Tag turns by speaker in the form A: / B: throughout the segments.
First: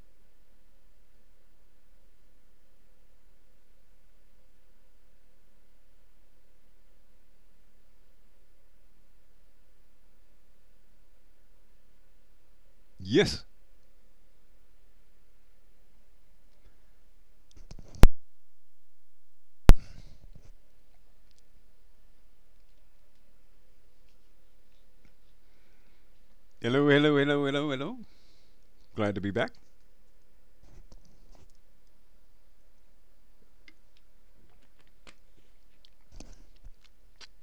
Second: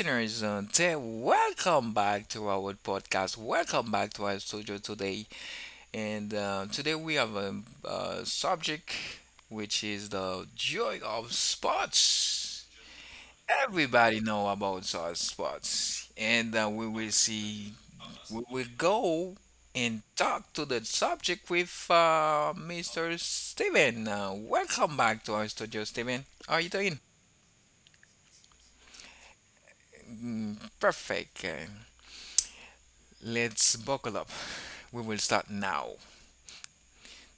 A: listeners. Today, welcome back to our podcast. Welcome back to our studio today. And today we have a subject which is the joy of sports.
B: Yes.
A: Everybody know about our sports, and we will see. We will go and talk to the subject with Mr. Steven. Welcome back to our studio, Steven. How are you
B: Hello,
A: doing?
B: hello, hello, hello, hello. Glad to be back.
A: Mm, perfect. Let's buckle up. We will start now.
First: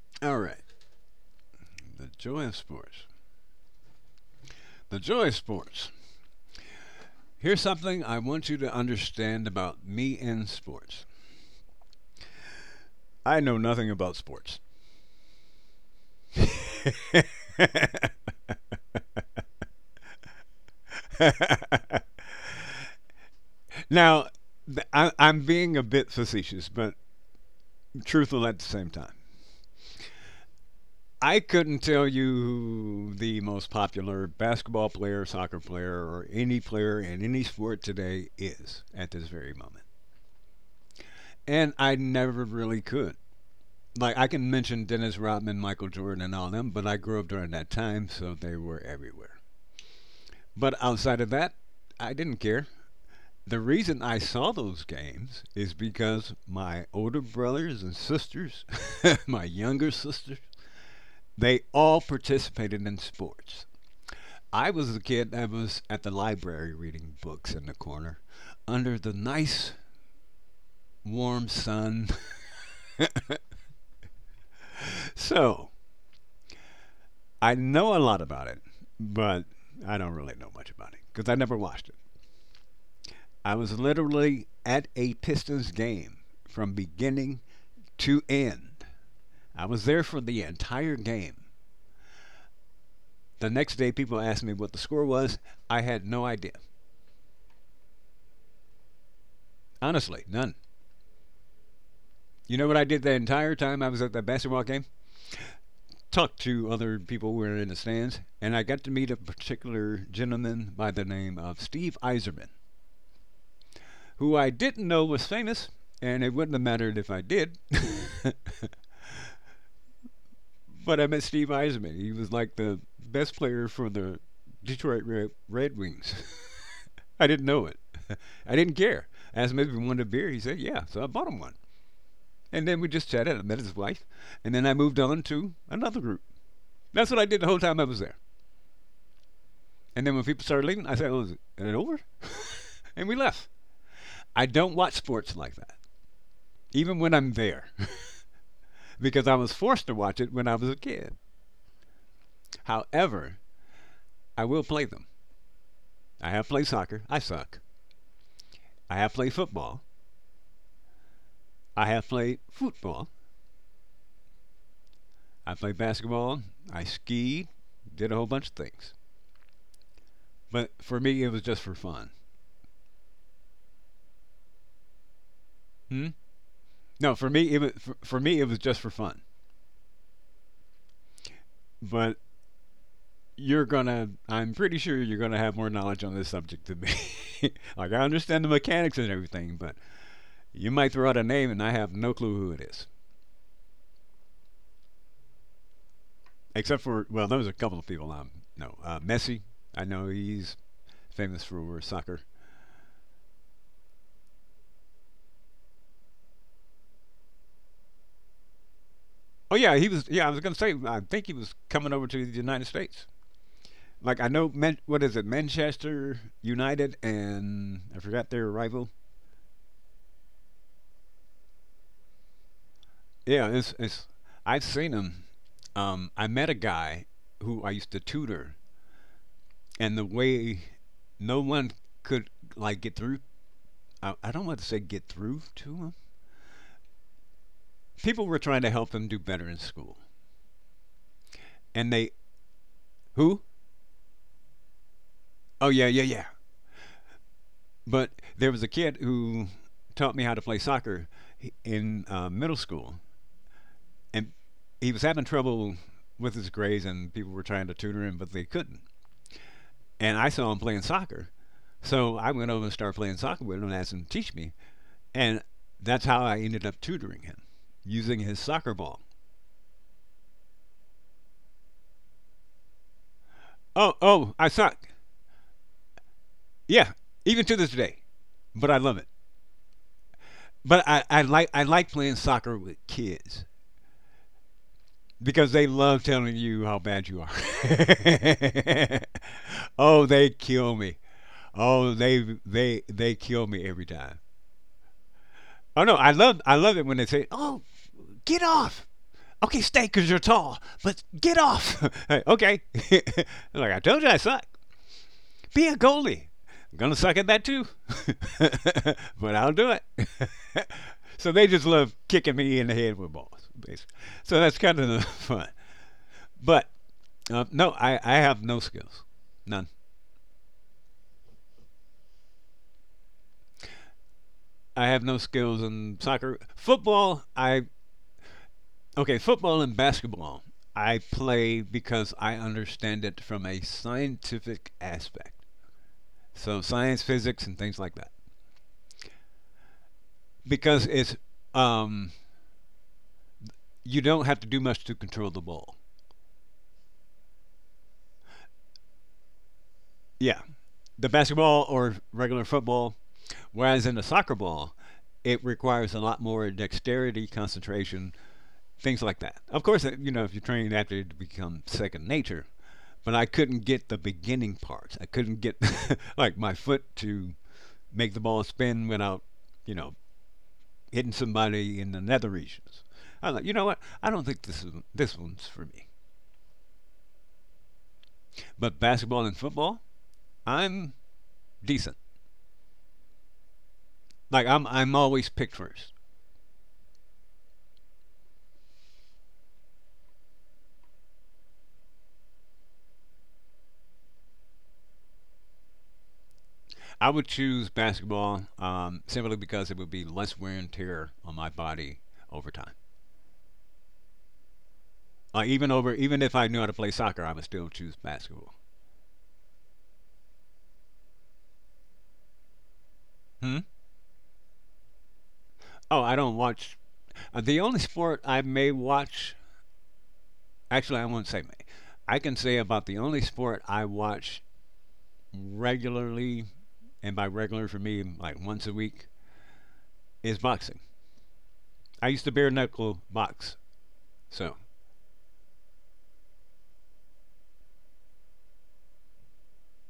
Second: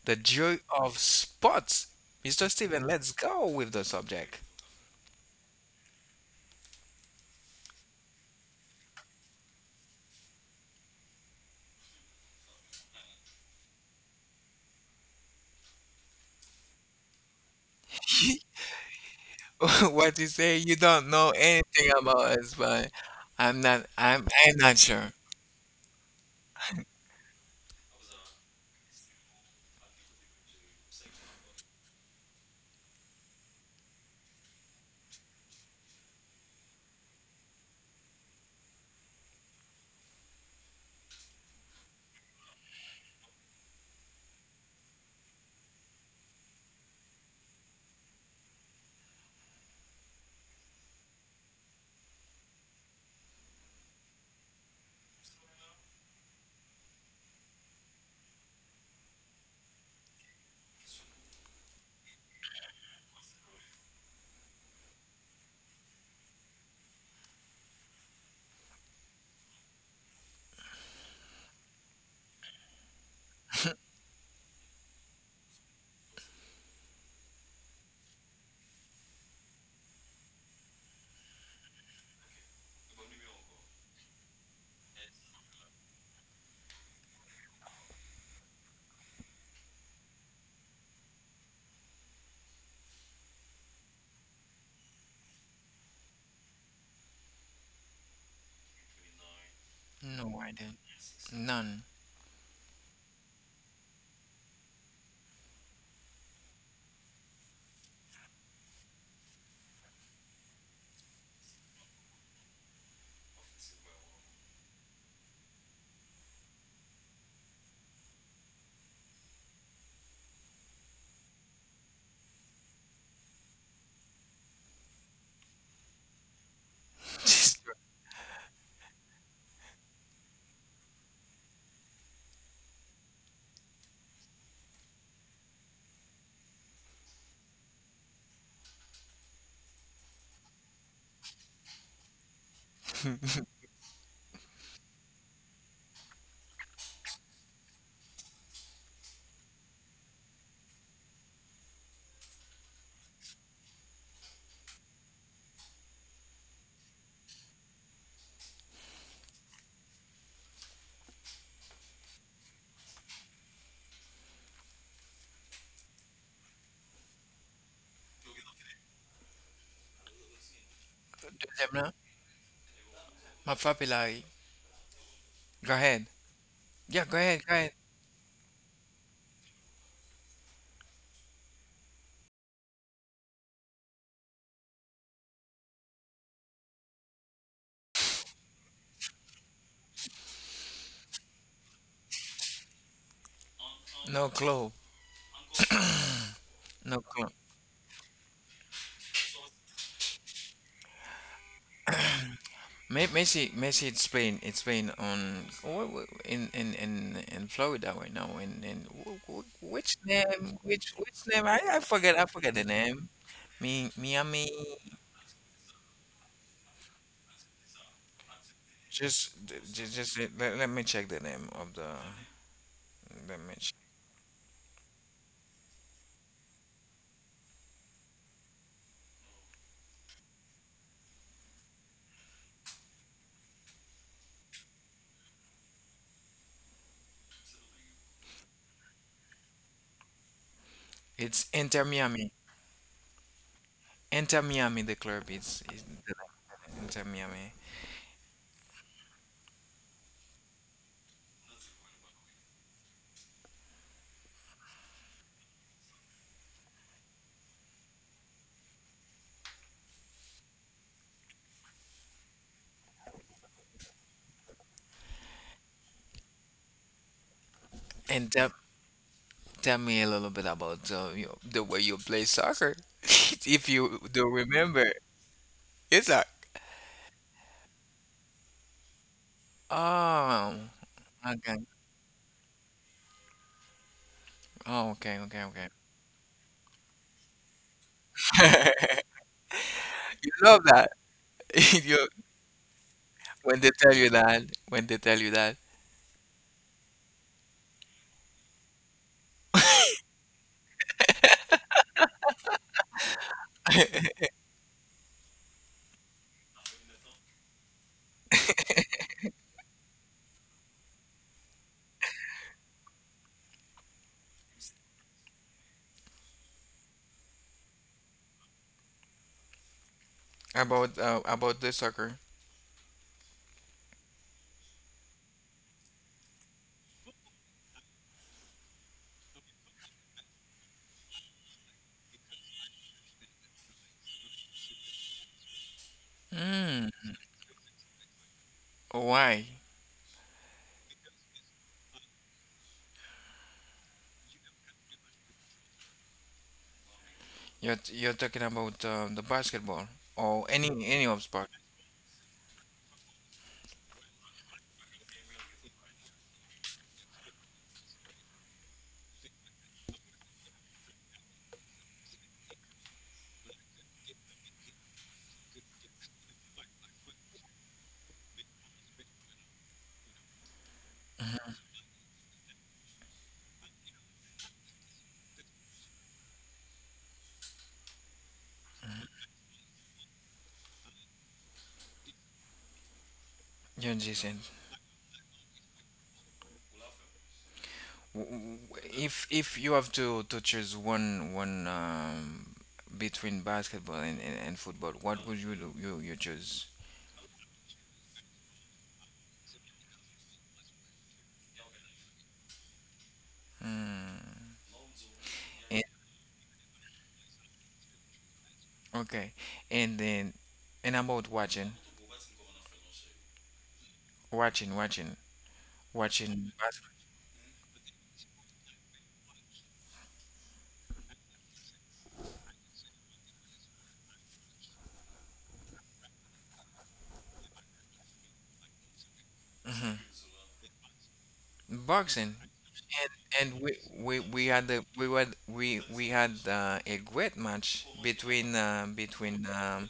A: The
B: All right.
A: joy of sports.
B: The joy
A: Mr.
B: of
A: Steven,
B: sports.
A: let's go with the subject.
B: The joy of sports. Here's something I want you to understand about me and sports. I know nothing about sports.
A: What you say? You don't know anything about us, but I'm not.
B: Now,
A: I'm. I'm not
B: th- I,
A: sure.
B: I'm being a bit facetious, but truthful at the same time. I couldn't tell you who the most popular basketball player, soccer player, or any player in any sport today is at this very moment. And I never really could. Like I can mention Dennis Rodman, Michael Jordan, and all them, but I grew up during that time, so they were everywhere. But outside of that, I didn't care. The reason I saw those games is because my older brothers and sisters, my younger sisters, they all participated in sports. I was the kid that was at the library reading books in the corner under the nice warm sun. So, I know a lot about it, but I don't really know much about it because I never watched it. I was literally at a Pistons game from beginning to end. I was there for the entire game. The next day, people asked me what the score was. I had no idea. Honestly,
A: No, I
B: none.
A: don't. None.
B: You know what I did the entire time I was at that basketball game? Talked to other people who were in the stands, and I got to meet a particular gentleman by the name of Steve Eiserman, who I didn't know was famous, and it wouldn't have mattered if I did. But I met Steve Eisman. He was like the best player for the Detroit Red Wings. I didn't
A: Just-
B: know it. I didn't care. I asked him if he wanted a beer. He said, yeah. So I bought him one. And then we just chatted. I met his wife. And then I moved on to another group. That's what I did the whole time I was there. And then when people started leaving, I said, oh, is it over? And we left. I don't watch sports like that, even when I'm there, because I was forced to watch it when I was a kid. However, I will play them. I have played soccer. I suck. I have played football. I have played football. I played basketball. I skied. Did a whole bunch of things. But for me, it was just
A: Deuxième
B: for
A: là?
B: fun.
A: Ma frappe est là. Go ahead.
B: Hmm?
A: Yeah,
B: No,
A: go
B: for
A: ahead. Go
B: me,
A: ahead.
B: for me it was just for fun. But I'm pretty sure you're gonna have more knowledge on this subject than me. Like I understand the mechanics and everything, but you might throw out a name and I have no clue who it is.
A: No clue.
B: Except
A: No
B: for, well,
A: clue.
B: there was a couple of people. No, Messi. I know he's famous for soccer.
A: May Messi Messi it's playing on wh- wh- in Florida right now, in
B: Oh yeah, he
A: which
B: was. Yeah, I was gonna
A: name
B: say.
A: which
B: I
A: which
B: think he
A: name
B: was
A: I, I
B: coming over
A: forget
B: to
A: I
B: the
A: forget the
B: United States.
A: name. Mi
B: Like I know,
A: Miami
B: What is it? Manchester United and I forgot their rival.
A: just just let me check the name of the. Let
B: Yeah,
A: me
B: it's
A: check.
B: it's. I've seen him. I met a guy who I used to tutor, and the way no one could like get through. I don't want to say get through to him. People were trying to help him do better in school,
A: It's Inter
B: and they.
A: Miami.
B: Who
A: Inter Miami, the club, it's,
B: Oh
A: it's
B: yeah,
A: the
B: yeah, yeah.
A: name, Inter Miami.
B: But there was a kid who taught me how to play soccer in middle school, and he was having trouble with his grades, and people were trying to tutor him, but they couldn't. And I saw him playing soccer, so I went over and started playing soccer with him and asked him to teach me, and that's how I ended up tutoring him using
A: And
B: his
A: tell,
B: soccer ball.
A: tell me a little bit about you, the way you play soccer if
B: Oh,
A: you do
B: oh, I suck.
A: remember. It's like.
B: Yeah, even to this day, but I love it.
A: Oh,
B: But I, I like
A: okay.
B: I like playing soccer with kids,
A: Oh, okay, okay,
B: because they
A: okay.
B: love telling you how bad you are. Oh, they
A: You love
B: kill
A: that.
B: me. Oh,
A: You
B: they kill
A: when
B: me
A: they
B: every
A: tell you
B: time.
A: that, when they tell you that.
B: Oh no, I love it when they say, "Oh, get off." Okay, stay because you're tall, but get off. Okay, like I told you, I suck. Be a goalie. I'm gonna suck at that too, but I'll do it. So they just love kicking me in the head with balls, basically. So that's kind of fun. But no, I have no skills. None.
A: About the soccer.
B: I have no skills in soccer. Football, I. Okay, football and basketball, I play because I understand it from a scientific aspect. So,
A: Mm,
B: science, physics, and things like that.
A: why?
B: Because it's. Um, you don't have to do much to control the ball.
A: You're talking about the basketball
B: Yeah.
A: or any
B: The
A: of sport.
B: basketball or regular football, whereas in a soccer ball, it requires a lot more dexterity, concentration, things like that. Of course, if you train after it becomes second nature, but I couldn't get the beginning parts. I couldn't get like my foot to make the ball spin without, you know, hitting somebody in the nether regions. I was like, you know what? I don't think this one's for me. But basketball and football, I'm decent.
A: Yeah, Jason.
B: Like I'm always picked first.
A: W- if you have to choose one between basketball and football, what would you you choose?
B: I would choose basketball, simply because it would be less wear and tear on my body over time.
A: And,
B: Even if I knew how to play soccer, I would still choose basketball.
A: okay, and then and about watching,
B: Hmm?
A: watching, watching.
B: Oh, I don't
A: Watching.
B: watch. The only sport I may watch, actually, I won't say may. I can say about the only sport I watch regularly, and by regular for me, like once a week,
A: Hmm.
B: is boxing. I used to
A: Boxing.
B: bare knuckle
A: and
B: box.
A: and we
B: So,
A: had the we had a great match between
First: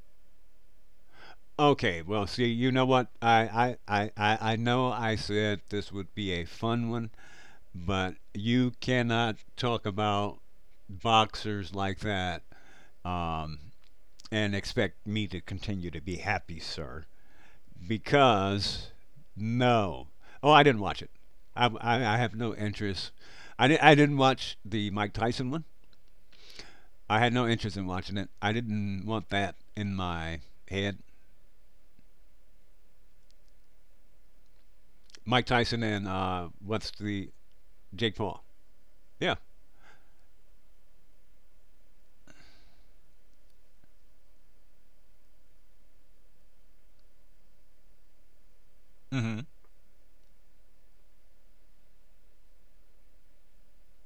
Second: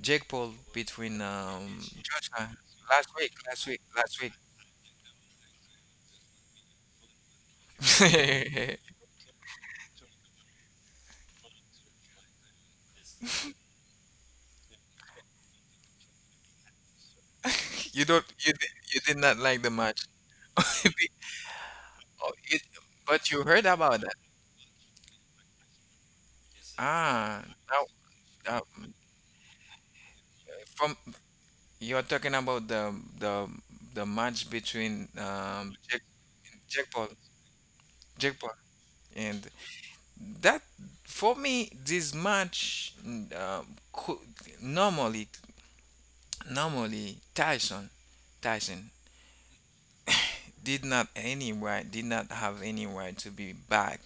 A: Jake Paul, between
B: okay, well, see,
A: Joshua
B: you know
A: last
B: what?
A: week last
B: I,
A: week
B: I, I,
A: last week.
B: I, I know I said this would be a fun one, but you cannot talk about boxers like that, um, and expect me to continue to be happy, sir,
A: you don't you did,
B: because
A: you did not like the match.
B: no. Oh, I didn't watch
A: Be-
B: it. I
A: Oh,
B: have no
A: it-
B: interest.
A: but you heard
B: I
A: about that.
B: didn't watch the Mike Tyson one. I had
A: Ah,
B: no interest in
A: now
B: watching it. I
A: uh,
B: didn't want that in my
A: from
B: head.
A: you're talking about the the match between
B: Mike Tyson and
A: Jake
B: what's
A: Paul
B: the Jake
A: Jake
B: Paul?
A: Paul
B: Yeah.
A: And that for me, this match, um, could, normally normally Tyson
B: Hmm.
A: did not have any right to be back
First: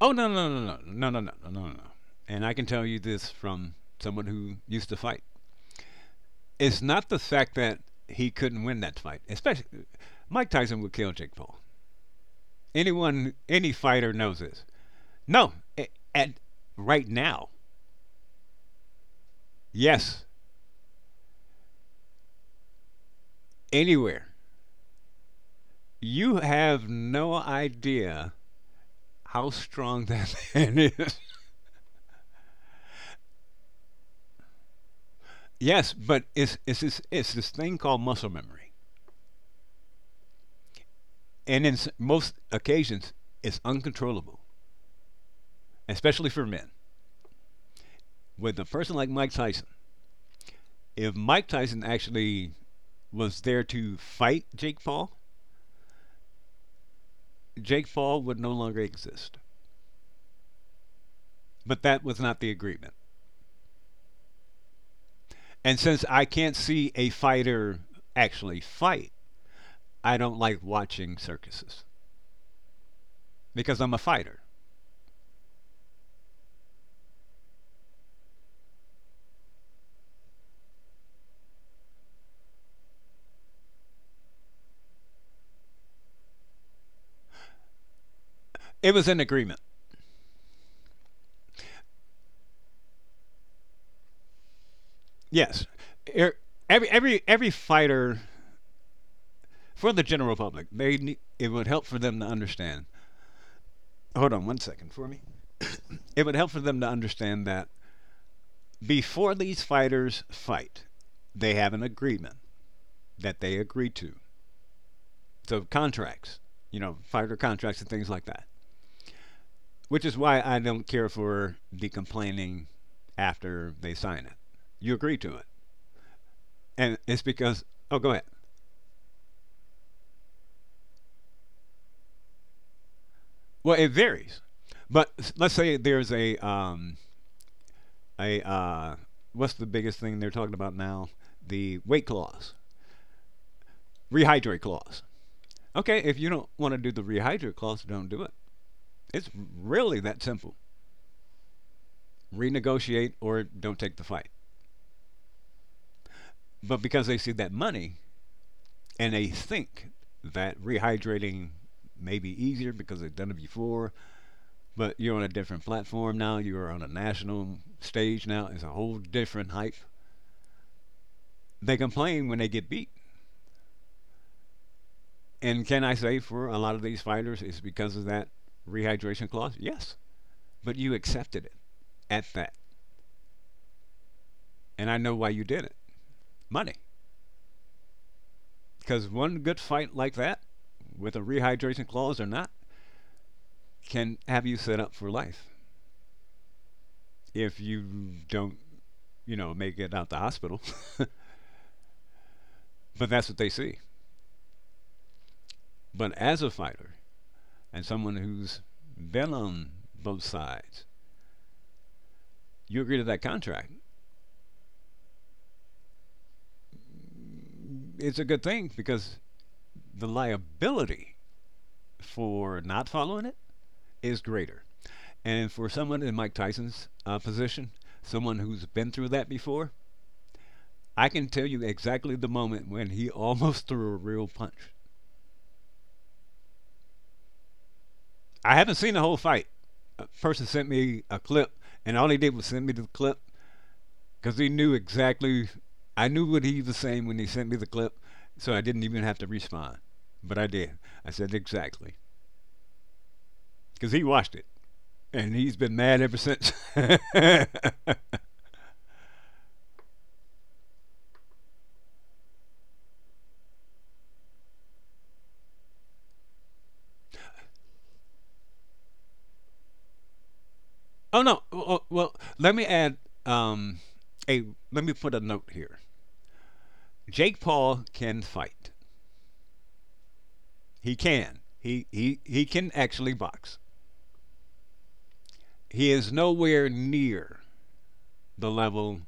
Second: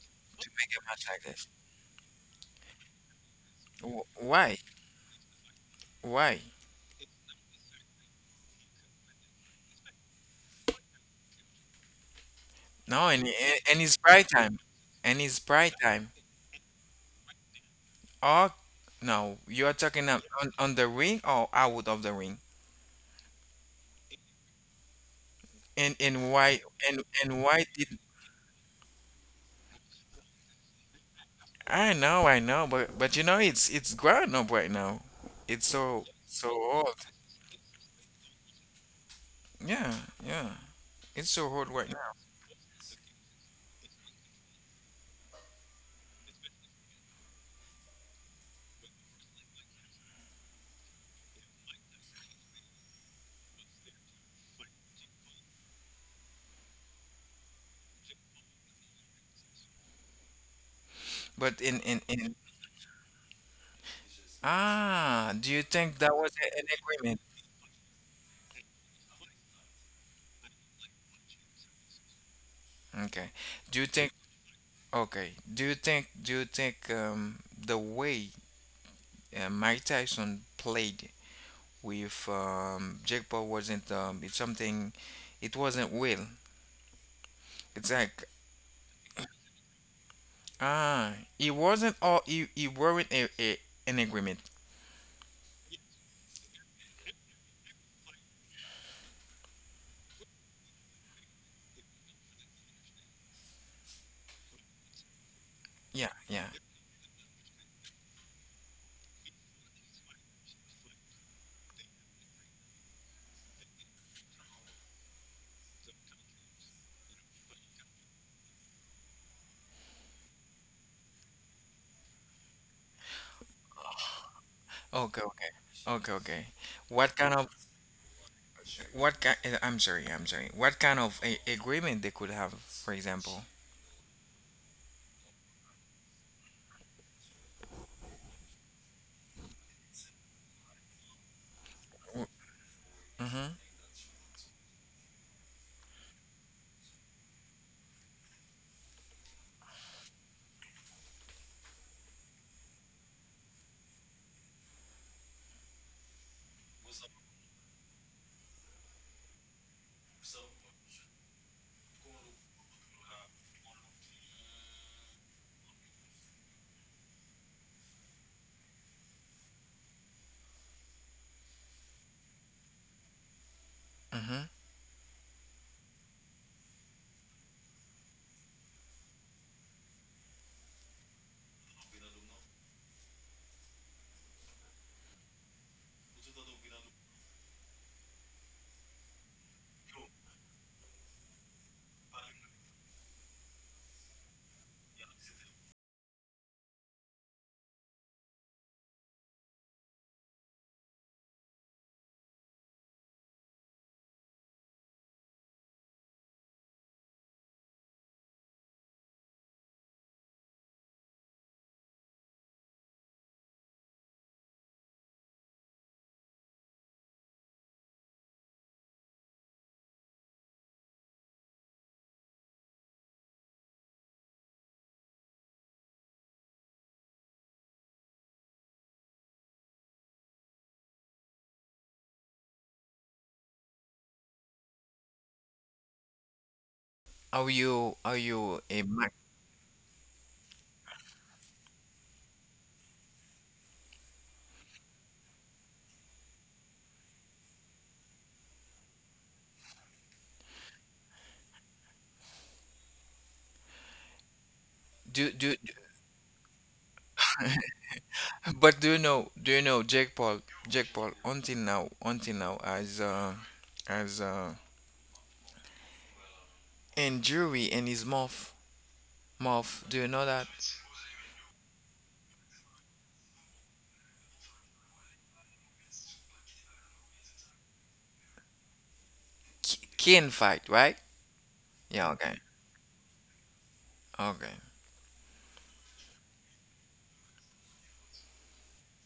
B: Oh, no, no,
A: to make
B: no, no,
A: a match
B: no, no, no,
A: like this.
B: no, no, no. No. And I can tell you this from
A: Wh-
B: someone who
A: Why?
B: used to fight.
A: Why?
B: Is not the fact that he couldn't win that fight. Especially, Mike Tyson would kill Jake Paul.
A: No,
B: Anyone, any
A: and it's
B: fighter
A: prime
B: knows
A: time,
B: this.
A: and it's
B: No,
A: prime time.
B: at right now,
A: Or, no, you are talking on,
B: yes,
A: on the ring or out of the ring.
B: anywhere.
A: And and
B: You
A: why
B: have no
A: and why did
B: idea how strong that man is.
A: I know, but it's grown up right now. It's
B: Yes,
A: so
B: but
A: so
B: it's it's
A: old.
B: this it's this thing called muscle memory,
A: Yeah, yeah, it's so
B: and
A: old
B: in
A: right now.
B: most occasions, it's uncontrollable, especially for men. With a person like Mike Tyson, if Mike Tyson actually was there to fight Jake Paul, Jake Paul would no longer exist.
A: But
B: But that was
A: in
B: not the agreement.
A: Ah, do you
B: And
A: think
B: since
A: that
B: I
A: was
B: can't
A: an
B: see a
A: agreement?
B: fighter actually fight, I don't like watching circuses
A: Okay.
B: because
A: Do you
B: I'm a
A: think,
B: fighter.
A: okay? Do you think, the way Mike Tyson played with Jake Paul wasn't, it's something, it wasn't real. It's like,
B: It was an agreement.
A: ah, it wasn't all. He weren't a an agreement.
B: Yes. Er- every fighter, for the general public, they it would help for them to understand. Hold on one second for me.
A: Yeah,
B: It would
A: yeah.
B: help for them to understand that before these fighters fight, they have an agreement that they agree to. So contracts, fighter contracts and things like that. Which is why I don't care for the complaining after they sign it. You agree
A: Okay,
B: to it,
A: okay. Okay, okay.
B: and
A: What
B: it's
A: kind of
B: because oh, go ahead.
A: what kind I'm sorry. What kind of a agreement they could have, for example?
B: Well, it varies, but let's say there's a what's the biggest thing they're talking about now? The weight clause,
A: Mm-hmm.
B: rehydrate clause. Okay, if you don't want to do the rehydrate clause, don't do it. It's really that simple. Renegotiate or don't take the fight. But because they see that money, and they think that rehydrating may be easier because they've done it before, but you're on a different platform now. You're on a national stage now. It's a whole different hype. They complain when they get beat.
A: Mm-hmm.
B: And can I say for a lot of these fighters, it's because of that rehydration clause? Yes. But you accepted it at that. And I know why you did it money. Because one good fight like that, with a rehydration clause or not, can have you set up for life if you don't, may get out the hospital, but that's what they see. But as a fighter and someone who's been on both sides, you agree to that contract. It's a good thing because the liability for not following it is greater. And for someone in Mike Tyson's, position, someone who's been through that before, I can tell you exactly the moment when he almost threw a real punch.
A: Are you are
B: I
A: you
B: haven't
A: a
B: seen the
A: Mac?
B: whole fight. A person sent me a clip, and all he did was send me the clip because he knew exactly. I knew what he was saying when he sent me the clip, so I didn't even have to respond. But I did. I said exactly because he watched it,
A: Do,
B: and he's
A: do
B: been mad ever since. Oh
A: But do you know, Jake Paul, until now, as injury in his mouth, do you know that?
B: no! Well, let me add. Um, a let me put a note here. Jake Paul can fight.
A: Cane fight,
B: He
A: right?
B: can. He
A: Yeah,
B: he
A: okay.
B: he can actually box.
A: Okay.
B: He is nowhere near the level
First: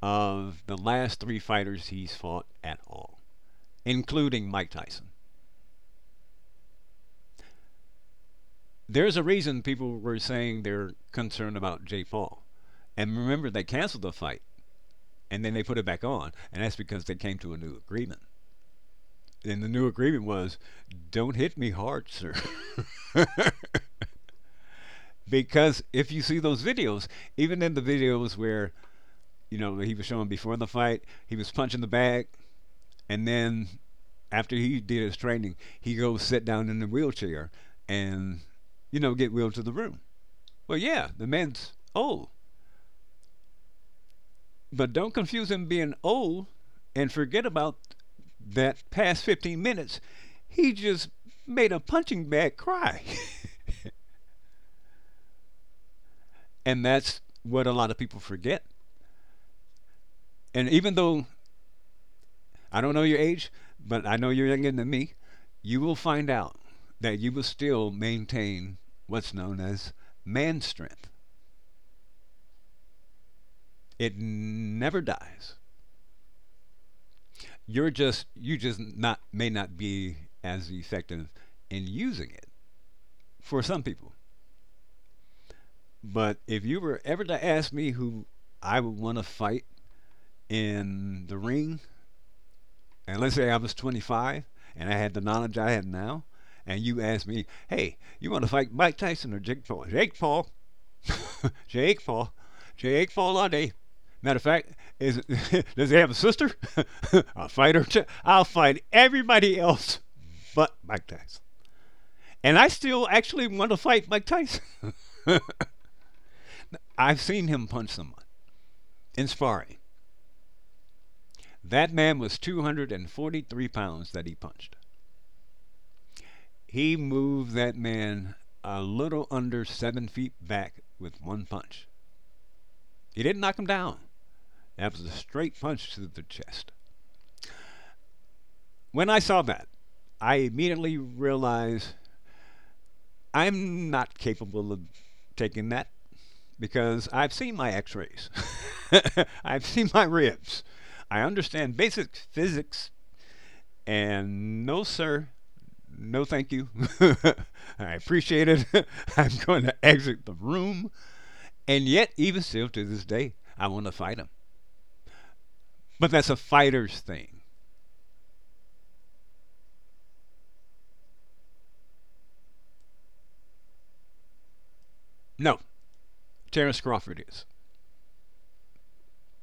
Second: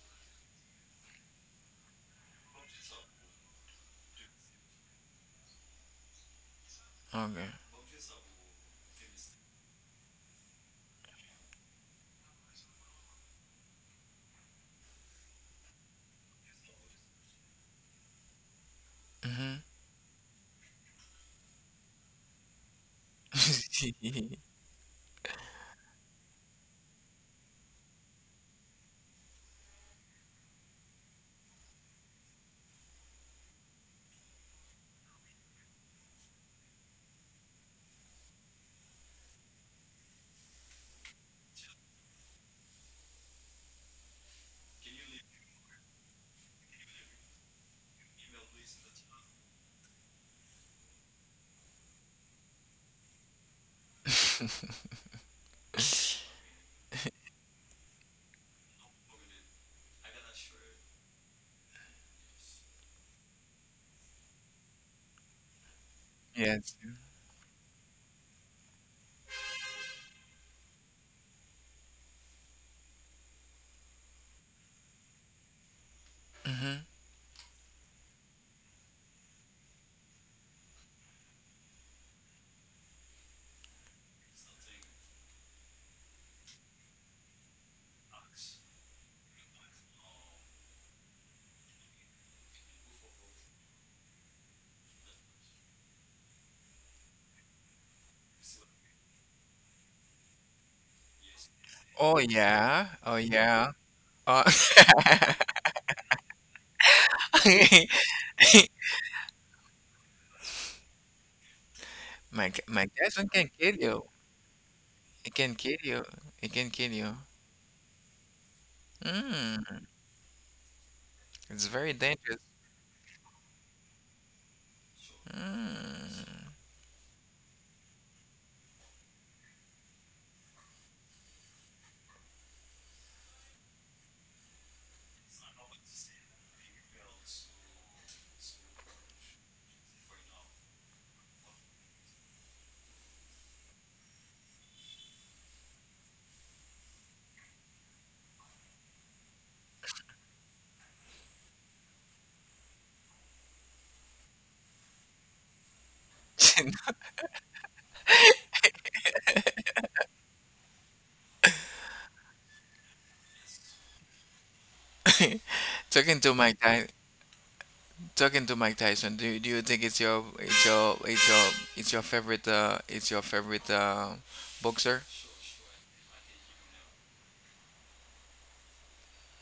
B: of the last three fighters he's fought at all, including Mike Tyson.
A: Okay.
B: There's a reason people were saying they're concerned about Jay Paul. And remember, they canceled the fight and then they put it back on. And that's because they came to a new agreement. And the new agreement was don't hit me hard, sir.
A: Mm-hmm.
B: Because if you see those videos, even in the videos where, he was showing before the fight, he was punching the bag. And then after he did his training, he goes sit down in the wheelchair and get wheeled to the room. Well, yeah, the man's old. But don't confuse him being old and forget about that past 15 minutes. He just made a punching bag cry. And that's what a lot of people forget. And even though I don't know your age, but I know you're younger than me, you will find out
A: Yes.
B: that you will still maintain what's known as man strength. It never dies. You're just you just not may not be as effective in using it for some people. But if you were ever to ask me who I would want to fight in the ring, and let's say I was 25 and I had the knowledge I had now, and you asked me, hey, you want to fight Mike Tyson or Jake Paul? Jake Paul. Jake
A: Oh
B: Paul.
A: yeah,
B: Jake
A: oh
B: Paul all day.
A: yeah.
B: Matter of
A: Uh,
B: fact, is does he have a sister? I'll fight her too. I'll fight everybody else but Mike Tyson. And I
A: my
B: still
A: cousin
B: actually
A: can
B: want to
A: kill
B: fight
A: you.
B: Mike Tyson.
A: It can kill you. It can kill you.
B: I've seen him punch someone in sparring.
A: Mm, it's
B: That
A: very
B: man was
A: dangerous.
B: 243 pounds that he punched.
A: Mm.
B: He moved that man a little under 7 feet back with one punch. He didn't knock him down. That was a straight punch to the chest. When I saw that, I immediately realized I'm not capable of taking that because I've seen my x rays, I've seen my ribs. I understand basic physics. And no, sir, no, thank you. I appreciate it. I'm going to exit the room. And yet, even still to this day, I want to fight him. But
A: Talking
B: that's
A: to
B: a
A: Mike Ty
B: fighter's thing.
A: Talking to Mike Tyson. Do you think it's your favorite boxer?
B: No, Terrence Crawford is.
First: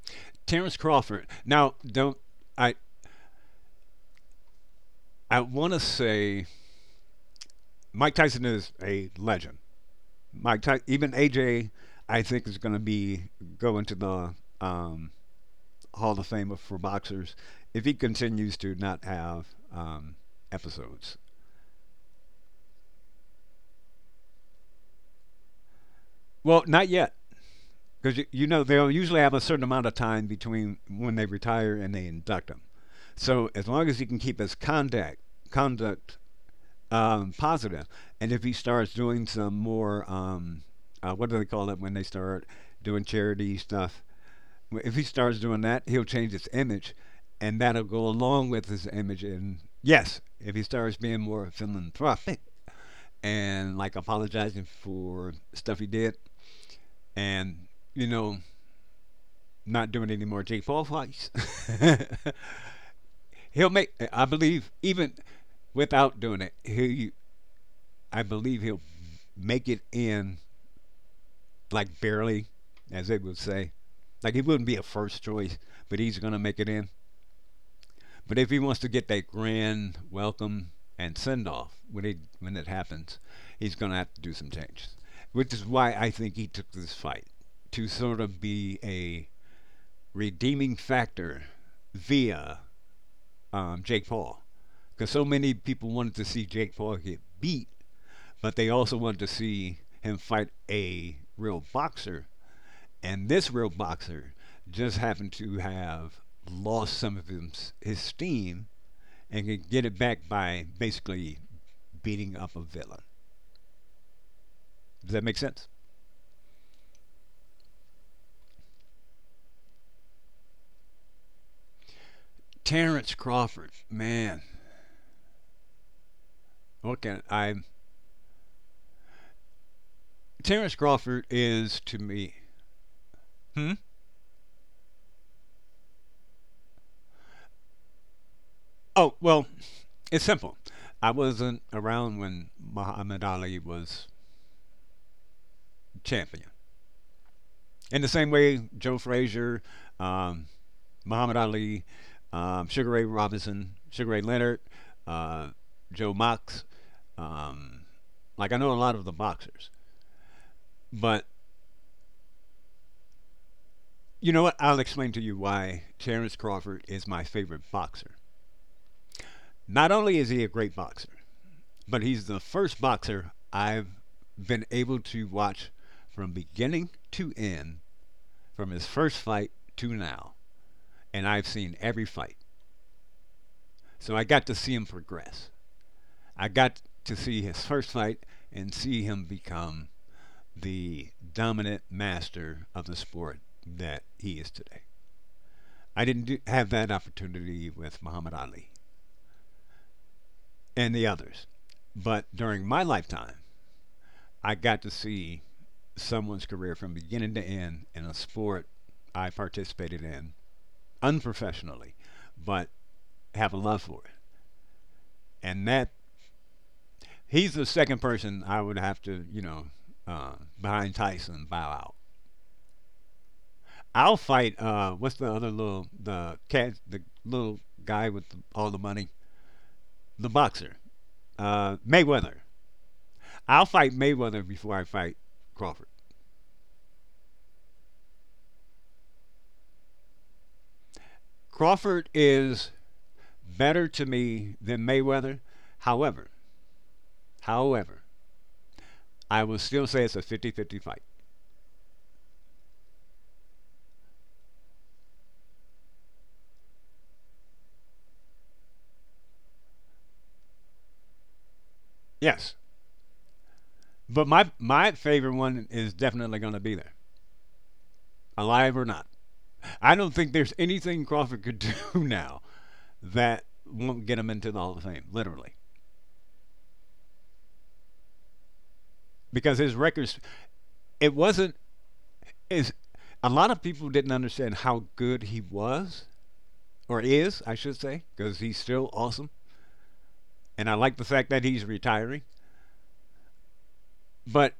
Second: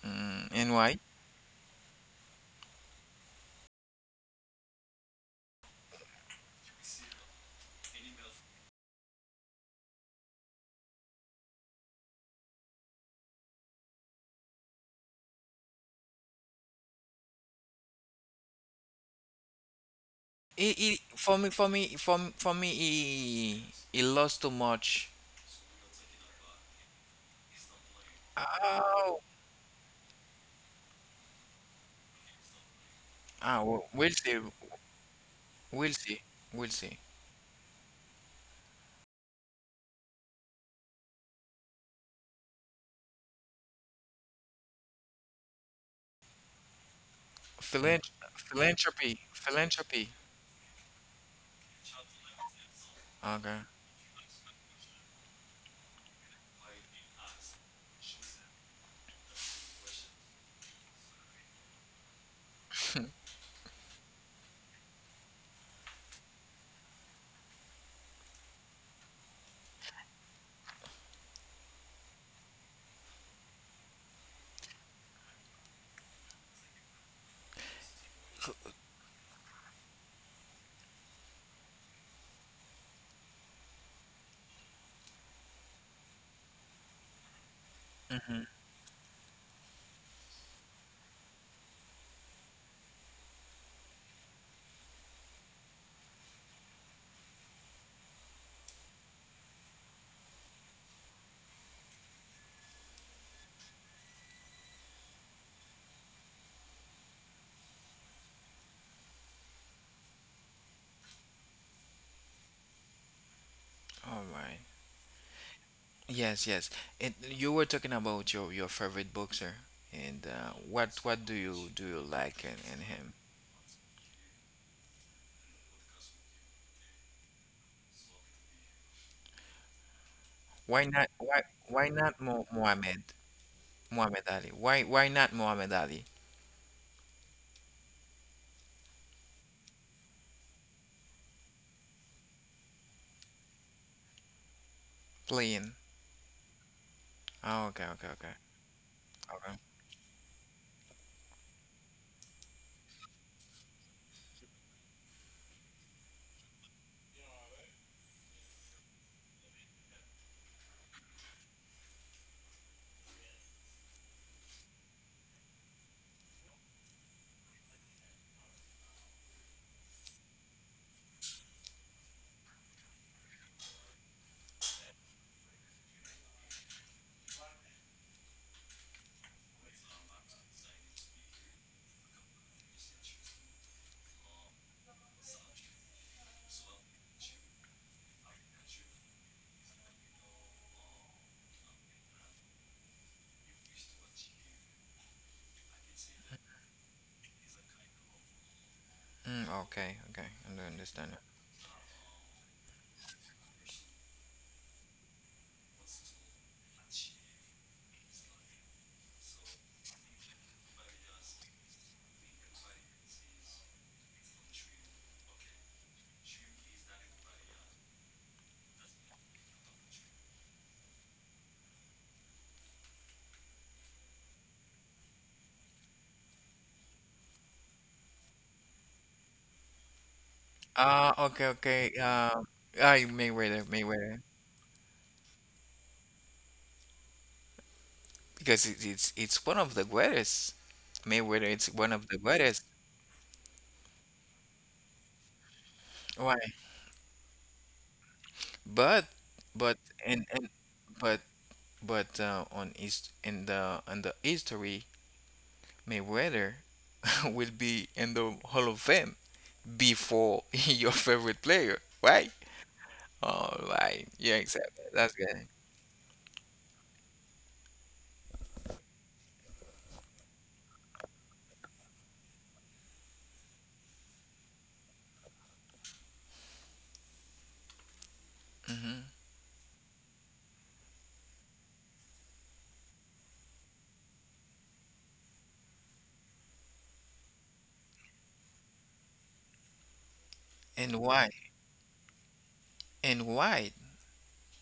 A: Mm, and
B: Terrence
A: why?
B: Crawford. Now, don't I? I want to say Mike Tyson is a legend. Mike Tyson, even AJ, I think is going to be go into the um, Hall of Famer for boxers if he continues to not have um,
A: He,
B: episodes.
A: for me, for me, for, m- For me, he lost too much.
B: Well, not yet, because you know they'll usually
A: Oh.
B: have a certain amount of time between when they retire and they induct him. So as long as he
A: We'll
B: can keep
A: see.
B: his conduct
A: We'll
B: conduct
A: see. We'll see.
B: positive. And if he starts doing some more, what do they call it when they start doing charity stuff? Well, if he starts doing that, he'll change his image, and that'll
A: Philan-
B: go along with his
A: Philanthropy.
B: image. And
A: Philanthropy.
B: yes, if he starts being more philanthropic
A: Okay.
B: and like apologizing for stuff he did, and you know, not doing any more Jake Paul fights, he'll make. I believe even without doing it, he. I believe he'll make it in like barely, as they would say. Like he wouldn't be a first choice, but he's gonna make it in. But if he wants to get that grand welcome and send off when it happens, he's gonna have to do some changes. Which is why I think he took this fight to sort of
A: Mm-hmm.
B: be a redeeming factor via Jake Paul, because so many people wanted to see Jake Paul get beat, but they also wanted to see him fight a real boxer. And this real boxer just happened to have lost some of his steam and could get it back by basically beating up a villain.
A: All right.
B: Does that make sense?
A: Yes, yes. And you were talking about your favorite boxer, and what do you like in him?
B: Terrence Crawford, man, what can I? Terrence
A: Why not?
B: Crawford
A: Why
B: is
A: why
B: to
A: not
B: me.
A: Mo- Muhammad
B: Hmm.
A: Muhammad Ali? Why not Muhammad Ali
B: Oh well, it's simple. I wasn't around when Muhammad Ali was
A: playing?
B: champion.
A: Oh, okay,
B: In
A: okay,
B: the
A: okay,
B: same way, Joe
A: okay.
B: Frazier, um, Muhammad Ali, Sugar Ray Robinson, Sugar Ray Leonard, uh, Joe Mox. Um, like I know a lot of the boxers, but you know what? I'll explain to you why Terrence Crawford is my favorite boxer. Not only is he a great boxer, but he's the first boxer I've been able to watch from beginning to end, from his first fight to now, and I've seen every fight. So I got to see him progress. I got to see his first fight and see him become the dominant master of the sport that he is today. I didn't do, have that opportunity with Muhammad Ali
A: Mm, okay, okay. I do
B: and the
A: understand. Now.
B: others, but during my lifetime, I got to see someone's career from beginning to end in a sport I participated in unprofessionally, but have a love for it. And that he's the second person I would have to, you know, uh, behind Tyson, bow out. I'll fight. What's the other little the cat, the little guy with all the money, the boxer,
A: Okay, okay.
B: Mayweather.
A: I Mayweather,
B: I'll fight
A: Mayweather.
B: Mayweather before I fight Crawford.
A: Because it's one of the greatest. Mayweather, it's one of
B: Crawford
A: the greatest.
B: is better to me than Mayweather. However,
A: Why?
B: however,
A: But.
B: I will
A: But
B: still say it's a
A: and
B: fifty-fifty fight.
A: but but on his in the history, Mayweather will be in the Hall of Fame before your favorite player. Right?
B: Yes,
A: All right.
B: but
A: Yeah,
B: my
A: exactly.
B: my
A: That's
B: favorite
A: good.
B: one is definitely going to be there, alive or not. I don't think there's anything Crawford could do now that won't get him into the Hall of Fame, literally.
A: Hmm.
B: Because his records, it wasn't is a lot of people didn't understand how good he was or is, I should say, because he's still awesome, and I
A: And
B: like the
A: why?
B: fact that he's retiring,
A: And why?
B: but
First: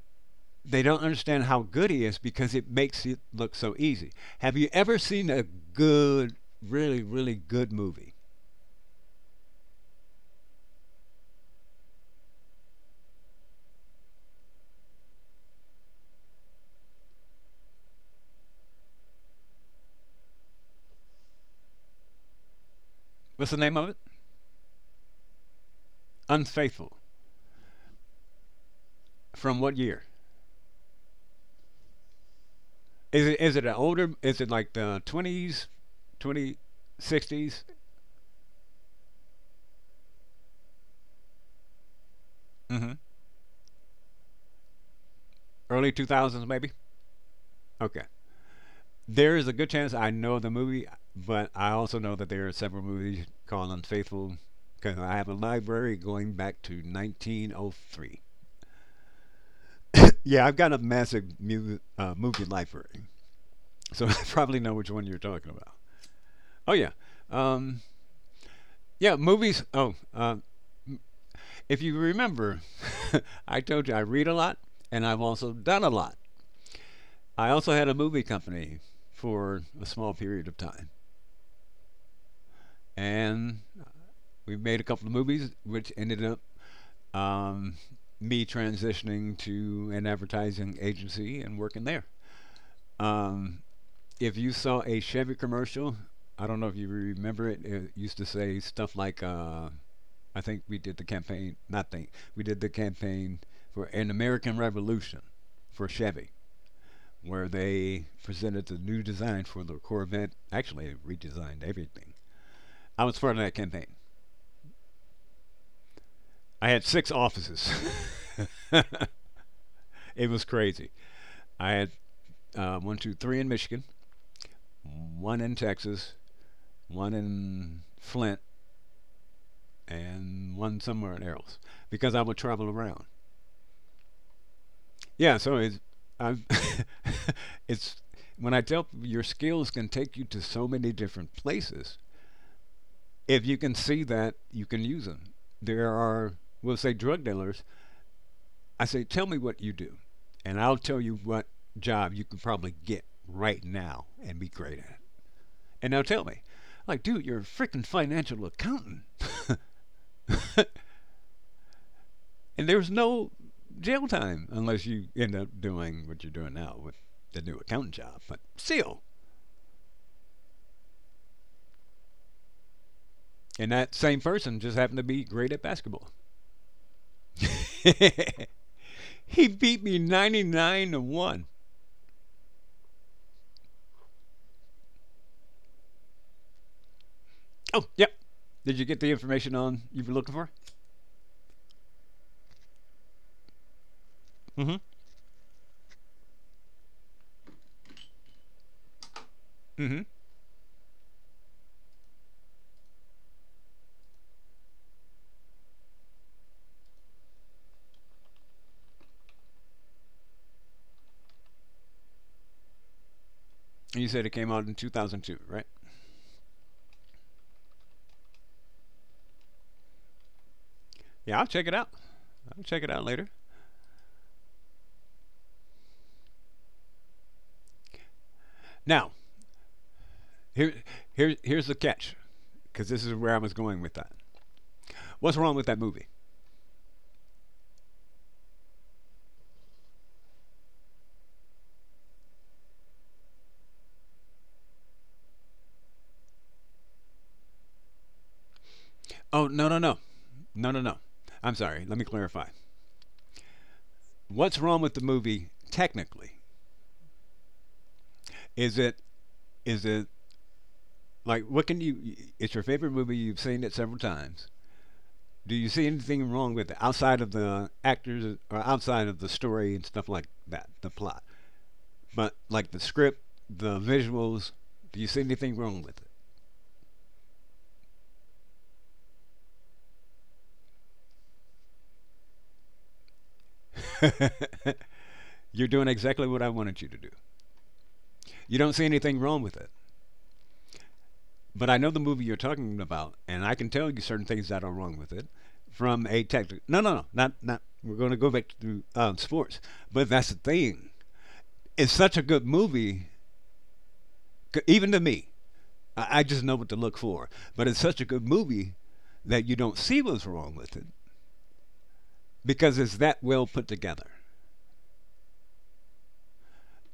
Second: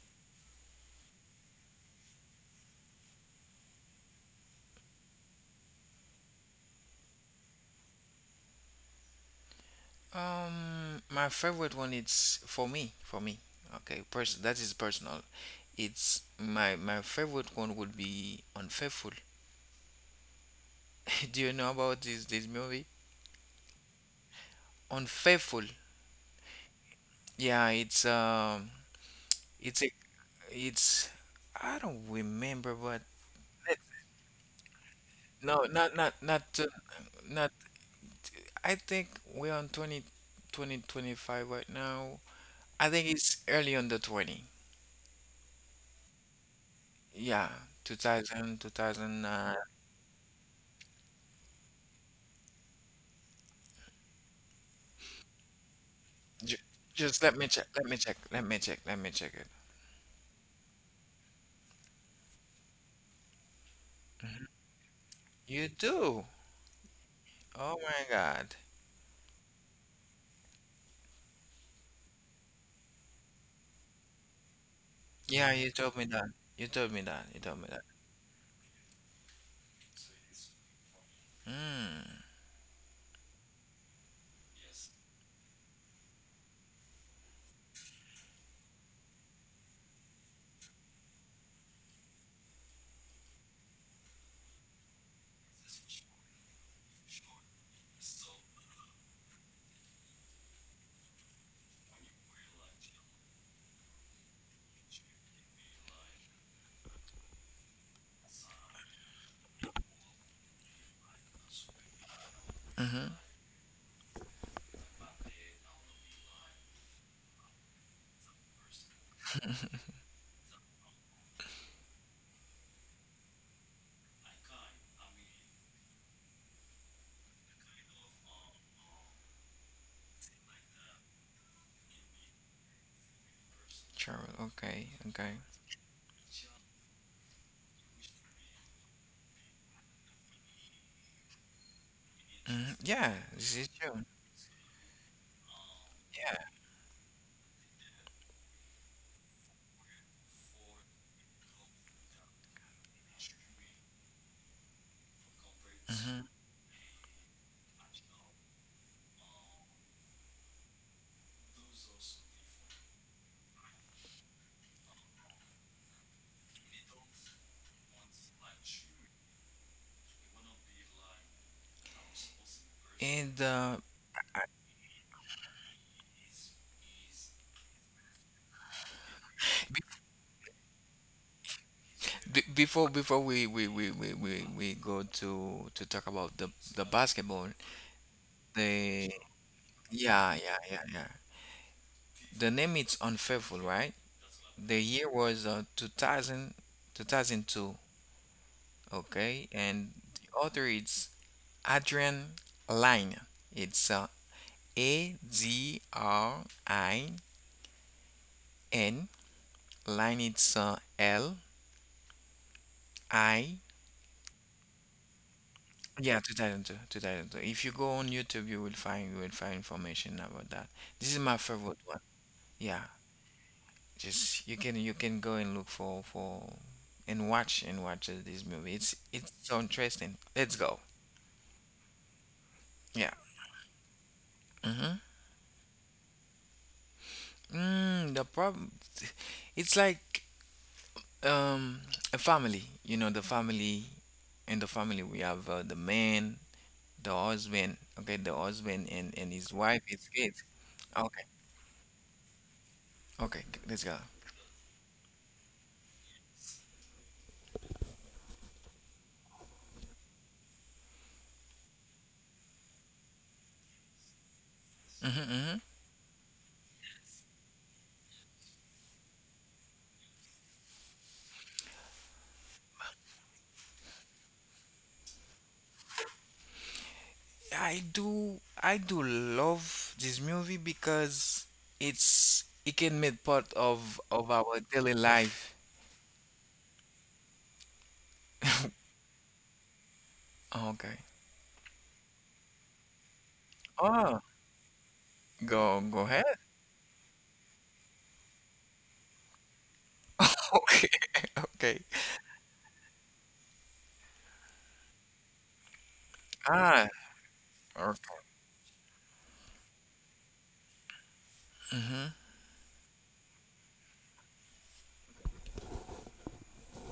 B: they don't understand how good he is because it makes it look so easy. Have you ever seen a good, really, really good movie?
A: My favorite one, it's for me, for me. Okay, person that is personal. It's my favorite one would be Unfaithful. Do you know about this movie?
B: What's the name of it?
A: Unfaithful.
B: Unfaithful.
A: Yeah, it's
B: From what
A: it's a,
B: year?
A: it's. I don't remember, but
B: Is it an
A: let
B: older? Is it like the
A: no,
B: twenties, twenty
A: not.
B: sixties,
A: I think we're on 25 right now. I
B: mm-hmm.
A: think it's early on the 20.
B: Early 2000s maybe?
A: Yeah,
B: Okay.
A: two thousand two thousand.
B: There is a good chance I know the movie, but I also know that there are several movies called Unfaithful because I have a library going
A: Ju-
B: back to
A: Just let me check. Let me check.
B: 1903.
A: Let me check. Let me check it.
B: Yeah, I've got a massive movie library, so I
A: Mhm.
B: probably know which one you're talking
A: You
B: about.
A: do.
B: Oh yeah,
A: Oh
B: um,
A: my God.
B: yeah, movies. Oh, if you remember, I told you I read a lot, and I've
A: Yeah,
B: also
A: you
B: done a
A: told me
B: lot.
A: that. You told me that. You
B: I
A: told me
B: also
A: that.
B: had a movie company for a small period of time,
A: Hmm.
B: and we made a couple of movies, which ended up um, me transitioning to an advertising agency and working there. Um, if you saw a Chevy commercial, I don't know if you remember it. It used to say stuff like, "I think we did the campaign. Not think we did the campaign for an American Revolution for Chevy." Where they presented the new design for the Corvette. Actually, they redesigned everything. I
A: Mm-hmm.
B: was part of that campaign. I had six offices. It was crazy. I had one, two, three in Michigan, one in Texas, one in Flint, and one somewhere in else because I would travel around.
A: True. Okay. Okay.
B: Yeah, so it's I've it's when I tell people your skills can take you to so many different places.
A: Hmm. Yeah,
B: If
A: this
B: you
A: is
B: can see
A: true.
B: that, you can use them. There are,
A: Yeah.
B: we'll say, drug dealers. I say, tell me what you do, and I'll tell you what job you could probably get right now and be great at it. And they'll tell
A: Hmm.
B: me, like, dude, you're a freaking financial accountant. And there's no jail time unless you end up doing what you're doing now with the new accountant job. But still,
A: And
B: and that same person just happened to be great at basketball. He beat
A: be-
B: me 99-1.
A: before we go to talk about the, basketball,
B: Oh, yep. Did you get the
A: the.
B: information on you were looking
A: Yeah,
B: for?
A: yeah, yeah, yeah. The name is unfaithful, right?
B: Mm-hmm.
A: The year was 2000, okay? And
B: Mm-hmm.
A: the author is Adrian Lyne. It's Adrin. Line, it's L I.
B: You said it came out in 2002, right?
A: Yeah, 2002, 2002. If you go on YouTube, you will find, information about that. This is my
B: Yeah, I'll check it
A: favorite
B: out.
A: one.
B: I'll check
A: Yeah,
B: it out later.
A: just you can, go and look for, and watch, this movie. It's
B: Now,
A: so interesting. Let's
B: here,
A: go.
B: here's the catch, because this
A: Yeah.
B: is where I was going with that.
A: Hmm.
B: What's wrong with that movie?
A: Mm, the problem, it's like, um, a family. You know, the family, in the family we have the man, the husband. Okay, the husband and
B: Oh,
A: his
B: no, no,
A: wife,
B: no.
A: his kids.
B: No, no, no.
A: Okay,
B: I'm sorry. Let me clarify.
A: okay, let's go.
B: What's wrong with the movie technically? Is it is it like what can you it's your favorite movie, you've seen it several times.
A: Hmm.
B: Do
A: Hmm.
B: you see anything wrong with it outside of the actors or outside of the story and stuff like that, the plot? But like the script, the visuals, do you see anything wrong with it?
A: I do love this movie because it's. It can make part of our daily life.
B: You're doing exactly what I wanted you to do. You don't see anything wrong with it.
A: Okay.
B: But I know the movie you're talking about, and I can tell you
A: Oh,
B: certain things that are wrong with it
A: go,
B: from a
A: ahead.
B: technical. No, no, no, not. We're going to go back to sports, but that's the thing.
A: Okay, okay.
B: It's such a good movie, even to me. I just know what to
A: Ah,
B: look for. But it's
A: okay.
B: such a good movie that you don't see what's wrong with it
A: Mm-hmm.
B: because it's that well put together.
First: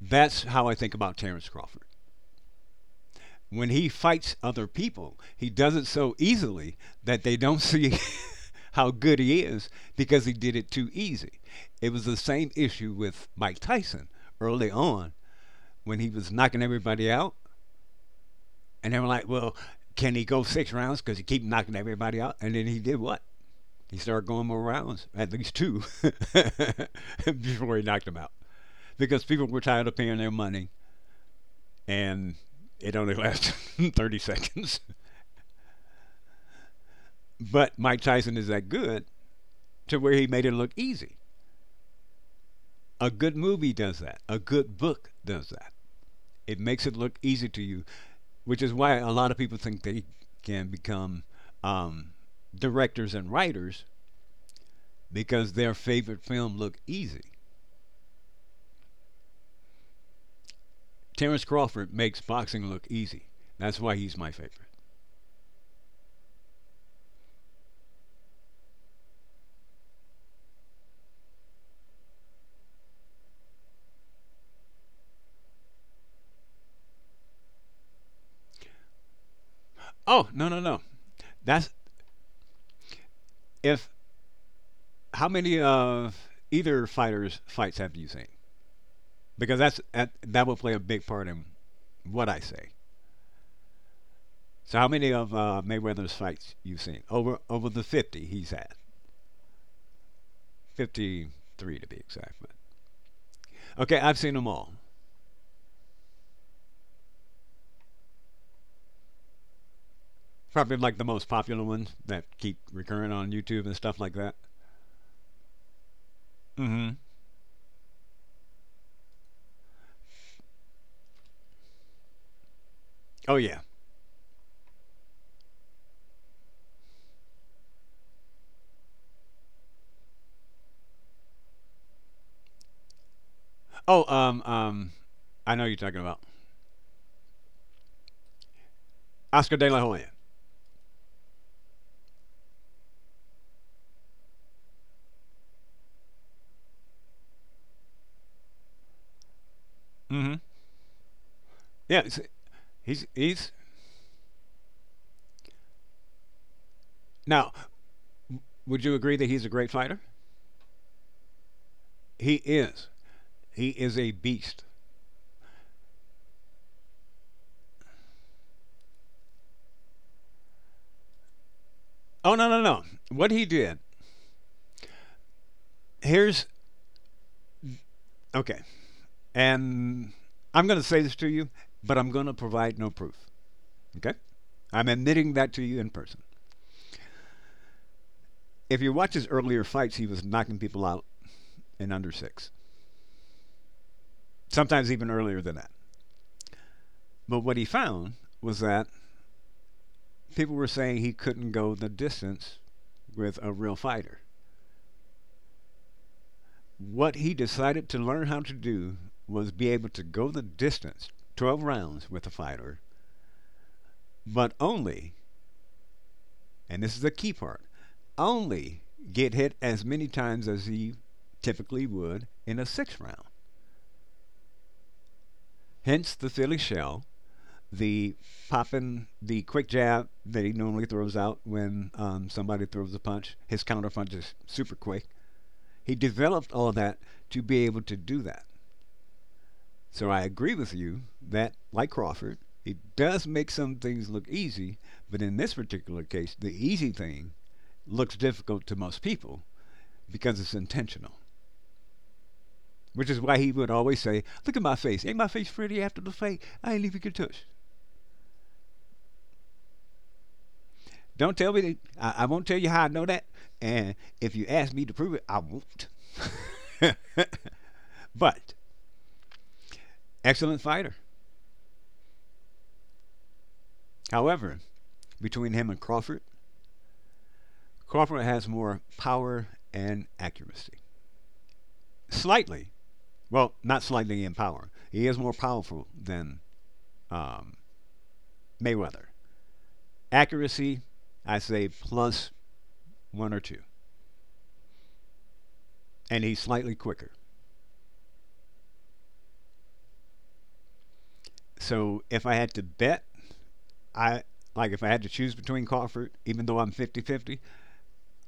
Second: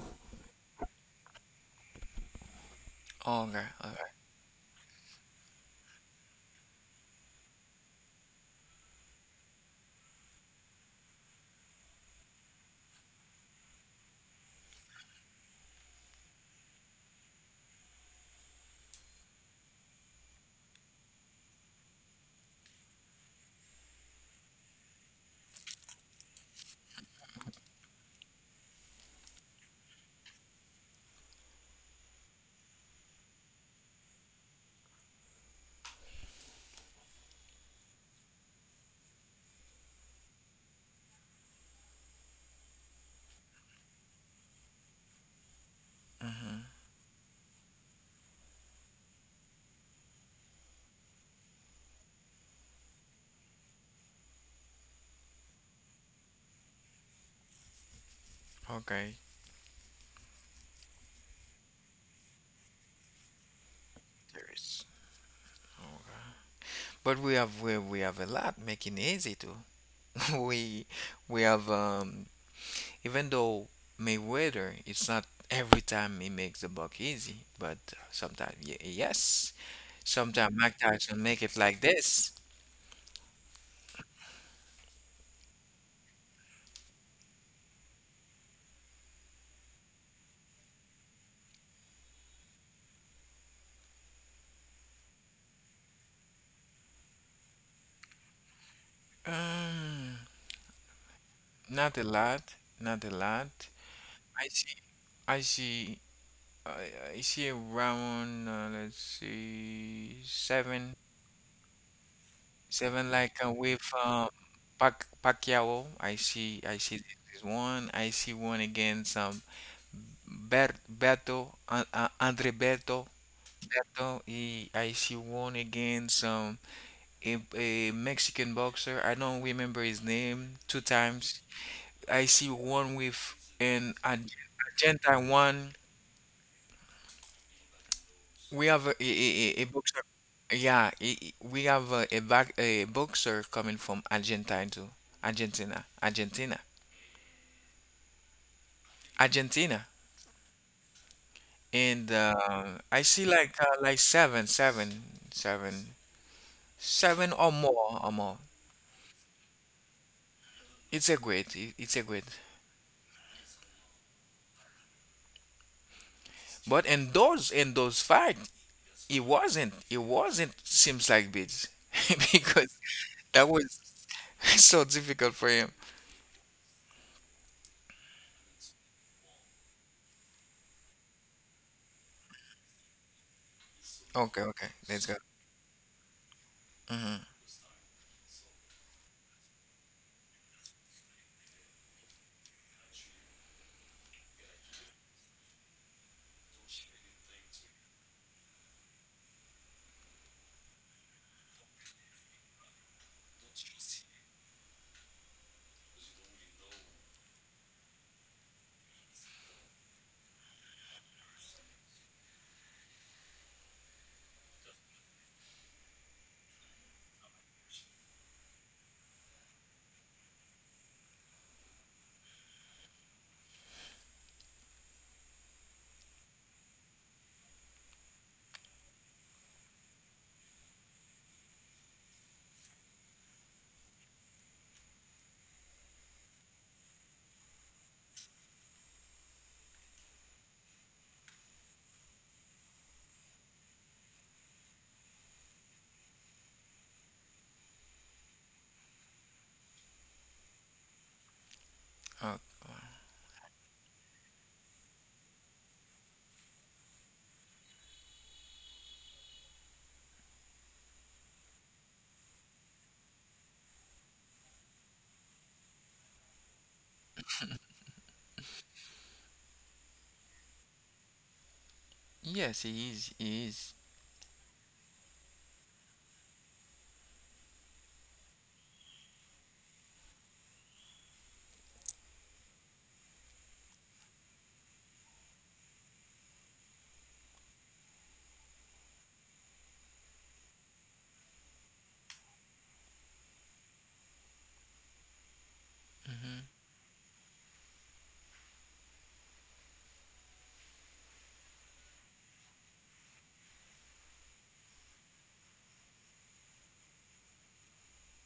B: That's how I think about Terrence Crawford. When he
A: Okay.
B: fights other people, he does it so easily that they don't see how good he is because he did it too easy. It was the same issue with Mike Tyson early on when he was knocking everybody out, and they were like, "Well, can he go six rounds? Because he keep knocking everybody out." And then he did what? He started going more rounds, at least two, before he knocked him out, because people were tired of paying their money, and it only lasted 30 seconds. But Mike Tyson is that good to where he made it look easy. A good movie does that. A good book does that. It makes it look easy to you, which is why a lot of people think they can become um, directors and writers because their favorite film look easy.
A: Okay.
B: Terrence Crawford makes boxing look easy. That's why he's my
A: There
B: favorite.
A: is. Okay. But we have, a lot making it easy too. we we have, even though Mayweather, it's not every time he makes the buck easy, but sometimes, y yes.
B: Oh, no,
A: Sometimes
B: no,
A: Mike
B: no.
A: Tyson make it
B: That's
A: like this.
B: if how many of either fighters fights have you seen? Because that will play a big part in what I say. So how many of Mayweather's fights you've seen? Over the 50 he's had,
A: Um,
B: 53 to be
A: Not a
B: exact.
A: lot,
B: But
A: not a lot.
B: okay, I've seen them
A: I
B: all.
A: see, I see, I, see around, let's see,
B: Probably
A: seven.
B: like the most popular ones that keep
A: Seven
B: recurring on
A: like
B: YouTube and
A: with
B: stuff like that.
A: Pacquiao. I
B: Mm-hmm.
A: see this one. I see one against Ber Beto, Andre Beto.
B: Oh yeah.
A: Beto. He, I see one against a Mexican boxer. I don't remember his name. Two times. I see one with an
B: Oh,
A: Argentine
B: I know who
A: one.
B: you're talking about.
A: We have
B: Oscar
A: a
B: De La
A: boxer.
B: Hoya.
A: Yeah, we have a boxer coming from Argentina too. Argentina, Argentina, Argentina.
B: Mm-hmm. Yeah,
A: And
B: he's,
A: I
B: he's
A: see
B: he's
A: like seven, seven, seven,
B: now.
A: or more.
B: Would you agree that he's a great fighter?
A: It's a great. It's a great.
B: He is. He is a beast.
A: But in those, fight. It wasn't. It wasn't. Seems like bids
B: Oh, no, no,
A: because
B: no. What he
A: that was
B: did.
A: so difficult for him.
B: Here's okay. And I'm going to say this to you, but I'm going to provide no proof. Okay?
A: Okay, okay,
B: I'm
A: let's go.
B: admitting that to you in person.
A: Hmm.
B: If you watch his earlier fights, he was knocking people out in under six, sometimes even earlier than that. But what he found was that people were saying he couldn't go the distance with a real fighter. What he decided to learn how to do was be able to go the distance, 12 rounds with a fighter, but only, and this is the key part, only get hit as many times as he typically would in a sixth round. Hence the Philly shell, the popping, the quick jab that he normally throws out when somebody throws a punch. His counter punch is super quick. He developed all that to be able to do that. So I agree with you that, like Crawford, he does make some things look easy, but in this particular case, the easy thing looks difficult to most people because it's intentional.
A: Oh,
B: Which is why he would always say, "Look at my face. Ain't my face pretty after the fight? I ain't even get touched." Don't tell me that. I won't tell you how I know that. And if you ask me to prove it, I won't. But excellent fighter.
A: yes, he is. He is.
B: However, between him and Crawford, Crawford has more power and accuracy. Slightly, well, not slightly in power. He is more powerful than um, Mayweather. Accuracy, I say plus one or two, and he's
A: Mm-hmm.
B: slightly quicker. So if I had to bet, I like if I had to choose between Crawford, even though I'm 50-50,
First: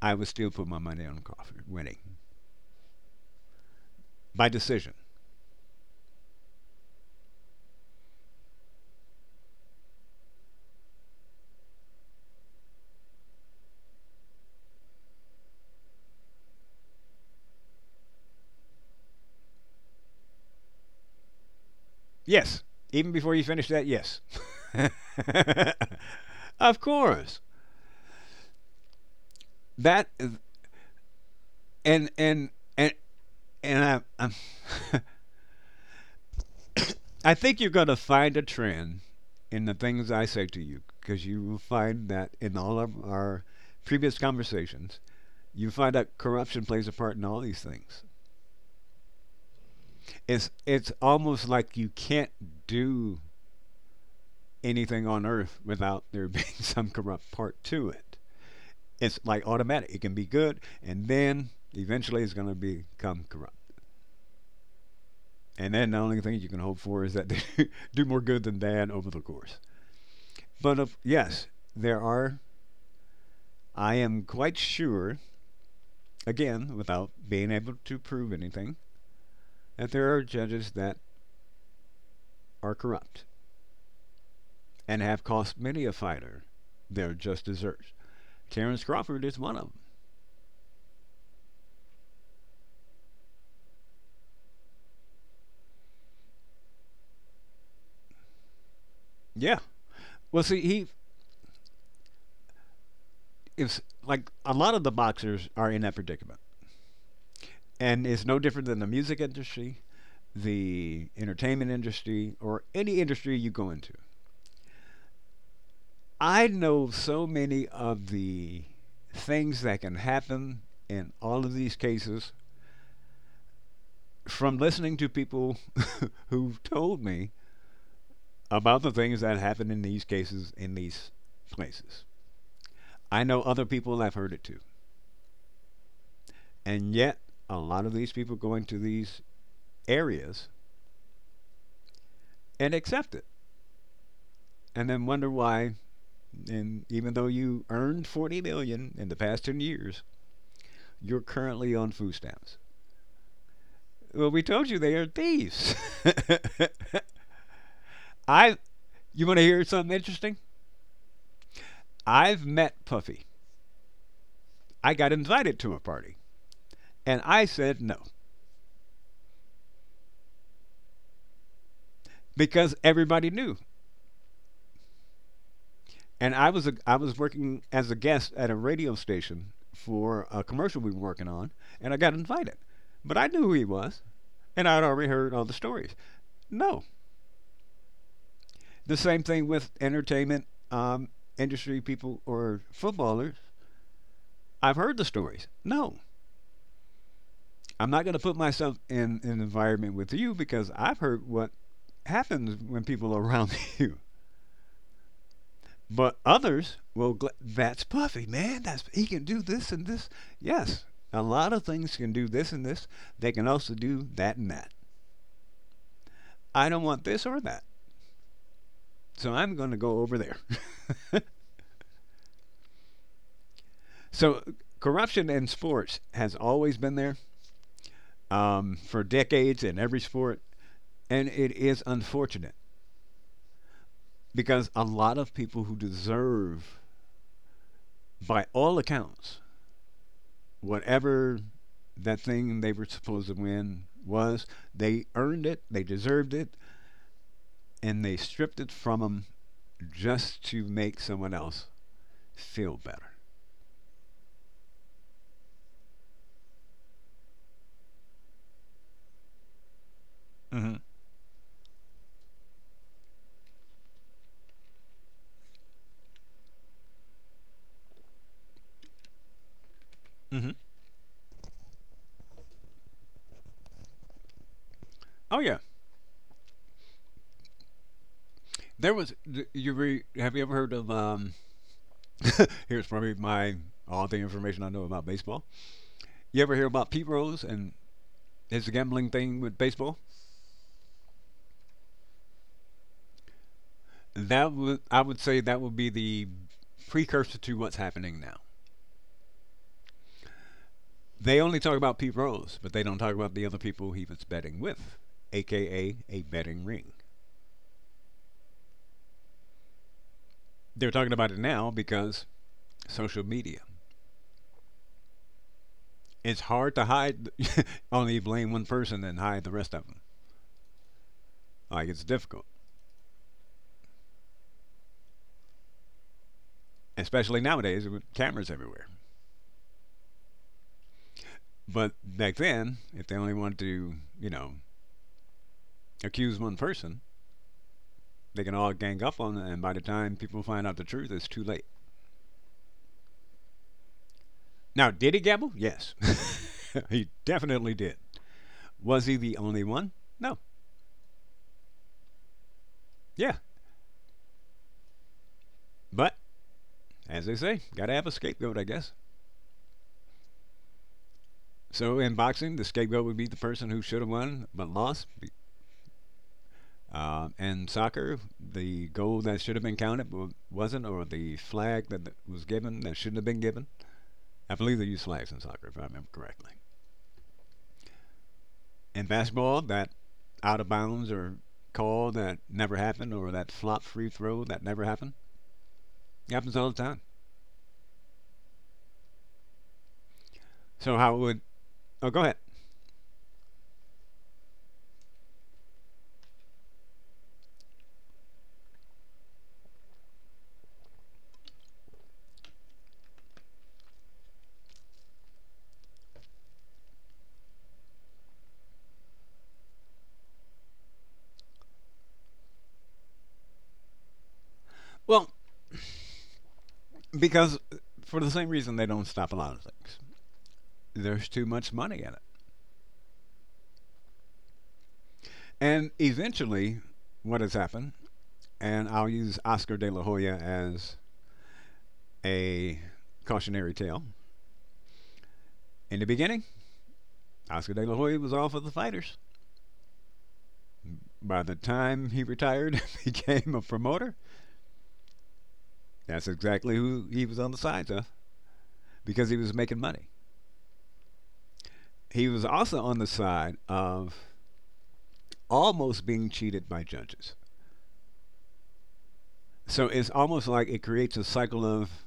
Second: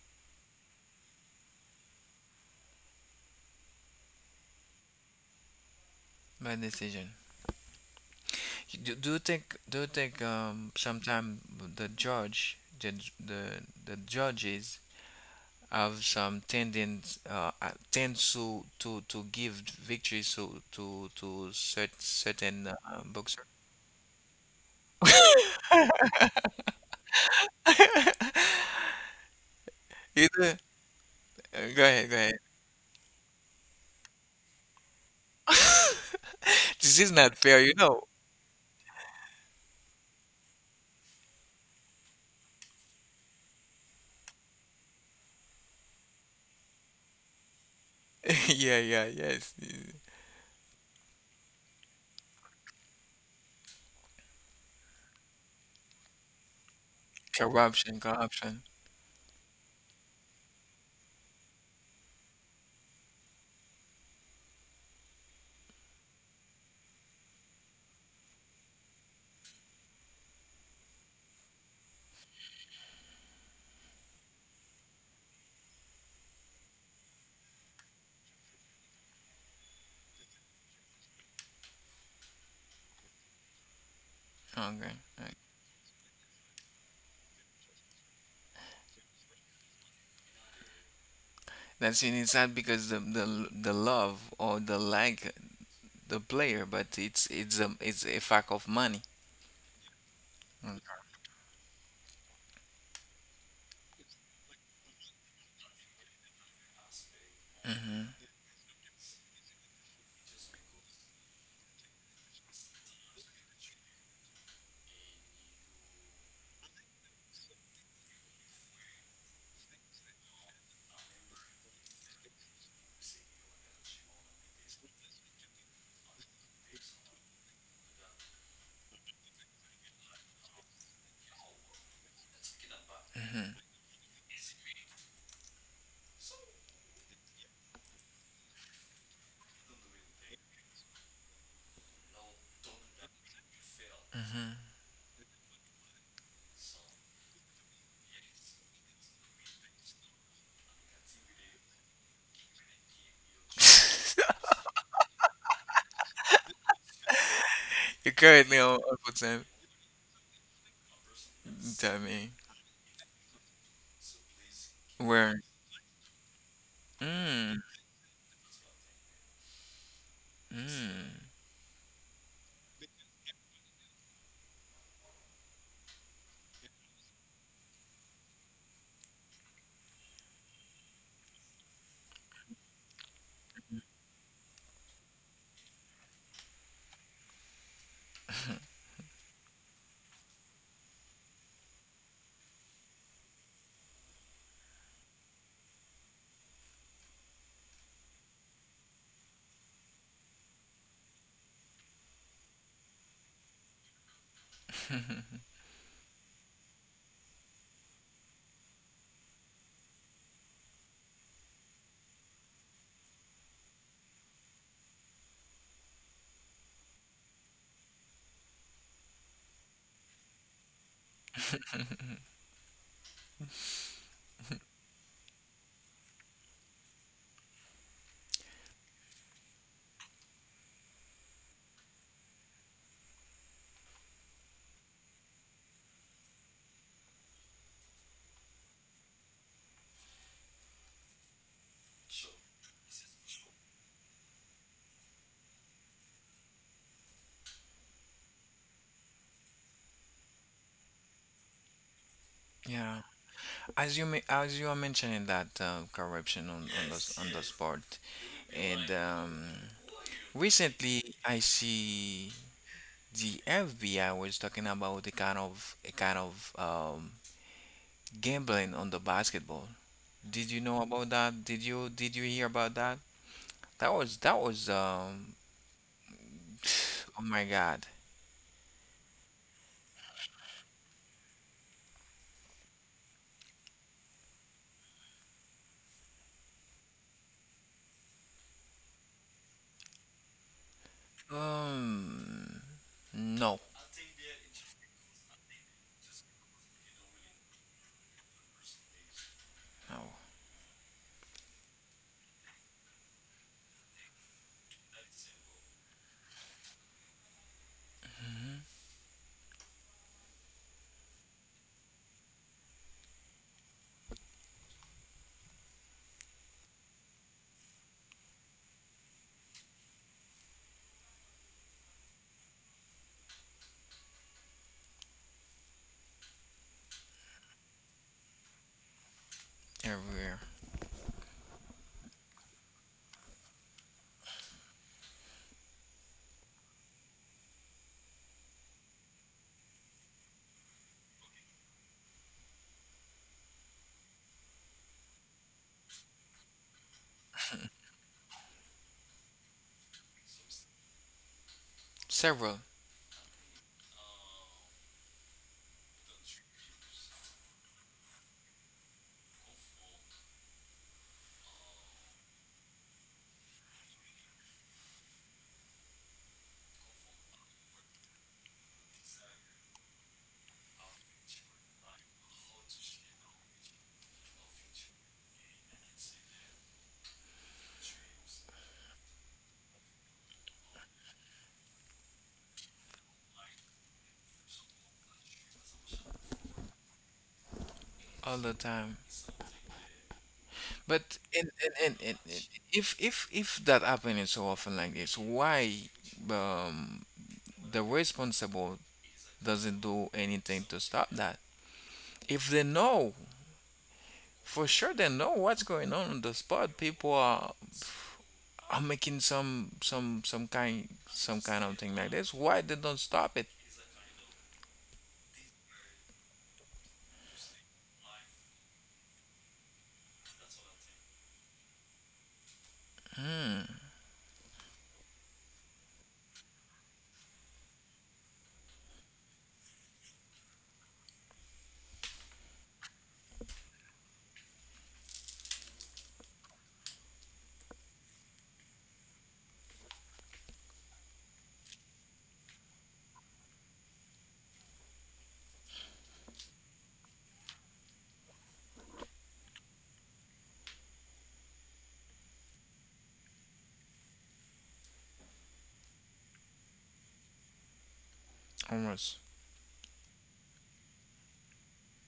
B: I would still put my money on Crawford winning by decision.
A: Bad decision. You- Do, do you think, sometimes the judge, the j- the judges have some tendons, tend to, give victories to, certain
B: Yes, even before you
A: boxer?
B: finish that, yes. Of course. That is-
A: Either, go ahead,
B: and
A: go ahead.
B: and and and
A: This is
B: I
A: not fair,
B: think
A: you
B: you're going to
A: know.
B: find a trend in the things I say to you because you will find that in all of our previous conversations, you find that corruption plays a part in all these things.
A: Yeah, yeah, yes.
B: It's almost like you can't do anything on earth without there being some corrupt part to
A: Corruption,
B: it.
A: corruption.
B: It's like automatic. It can be good, and then eventually it's going to become corrupt. And then the only thing you can hope for is that they do more good than bad over the course. But of, yes, there are. I am quite sure, again, without being able to prove anything, that there are judges that are corrupt
A: Okay,
B: and have
A: okay.
B: cost many a fighter their just deserts. Terrence Crawford is one of them.
A: That's in, it's not because the, the love or the lack, the player, but it's. It's a fact of money.
B: Yeah. Well, see, he is, like a lot of the boxers are in that predicament, and
A: Mm-hmm.
B: it's no different than the music industry, the entertainment industry, or any industry you go into. I know so many of the things that can happen in all of these cases from listening to people who've told me about the things that happen in these cases in these places. I know other people have heard it too. And yet, a lot of these people going to these areas and accept it
A: Mm-hmm.
B: and then wonder why, and even though you earned 40 million dollars in the past 10 years, you're currently on food stamps. Well, we told you they are thieves.
A: You
B: I
A: currently on
B: you want to
A: percent.
B: hear something interesting,
A: Tell me
B: I've met Puffy. I got
A: where.
B: invited to a party and I
A: Mm.
B: said no,
A: Mm.
B: because everybody knew, and I was working as a guest at a radio station for a commercial we were working on, and I got invited, but I knew who he was, and I'd already heard all the stories. No, the same thing with entertainment um, industry people or footballers. I've heard the stories. No, I'm not going to put myself in an environment with you because I've heard what happens when people are around you. But others will. That's Puffy, man. That's he can do this and this. Yes, a lot of things can do this and this. They can also do that and that. I don't want this or that, so I'm going to go over there. So corruption in sports has always been there for decades in every sport. And it is unfortunate because a lot of people who deserve, by all accounts, whatever that thing they were supposed to win was, they earned it, they deserved it, and they stripped it from them just to make someone else feel
A: Yeah,
B: better.
A: as you, as you are mentioning that, corruption on, the on the sport, and,
B: Mm-hmm.
A: recently I see the FBI was talking about a kind of, gambling on the basketball. Did
B: Mm-hmm.
A: you know about that? Did you hear about that? That was, that was,
B: Oh yeah,
A: Oh my god.
B: there was. Have you ever heard of? Here's probably my all the information I know about baseball. You ever hear about Pete Rose and is the gambling thing with baseball.
A: Um, no,
B: That would I would say that would be the precursor to what's happening now.
A: no,
B: They only talk about Pete Rose, but they don't talk about the other people he was betting with, aka a betting ring. They're talking about it now because social media. It's hard to hide, only blame one person and hide the rest of them. Like it's difficult, especially nowadays with cameras everywhere.
A: everywhere,
B: But back then, if they only wanted to, you know, accuse one person, they can all gang up on them, and by the time people find out the truth, it's too late. Now, did he gamble? Yes. He definitely did. Was he the only one? No.
A: several,
B: Yeah. But, as they say, gotta have a scapegoat, I guess. So, in boxing, the scapegoat would be the person who should have won but lost. In soccer, the goal that should have been counted wasn't, or the flag that was given that shouldn't have been given. I believe they use flags in soccer, if I remember correctly. In basketball, that out of bounds or call that never happened, or that flop free throw that never happened. It happens all the time.
A: all the time.
B: So how
A: But
B: would? Oh, go ahead.
A: and if, that happening so often like this, why um the responsible doesn't do anything to stop that? If they know for sure, they know what's going on the spot. People are, making some kind of thing like this. Why they don't stop it?
B: Well, because for the same reason they don't stop a lot of things. There's too much money in it, and eventually, what has happened? And I'll use Oscar De La Hoya as a cautionary tale. In the beginning, Oscar De La Hoya was all for the fighters. By the time he retired and became a promoter, that's exactly who he was on the sides of. Because he was making money. He was also on the side of almost being cheated by judges.
A: Almost.
B: So it's almost like it creates a cycle of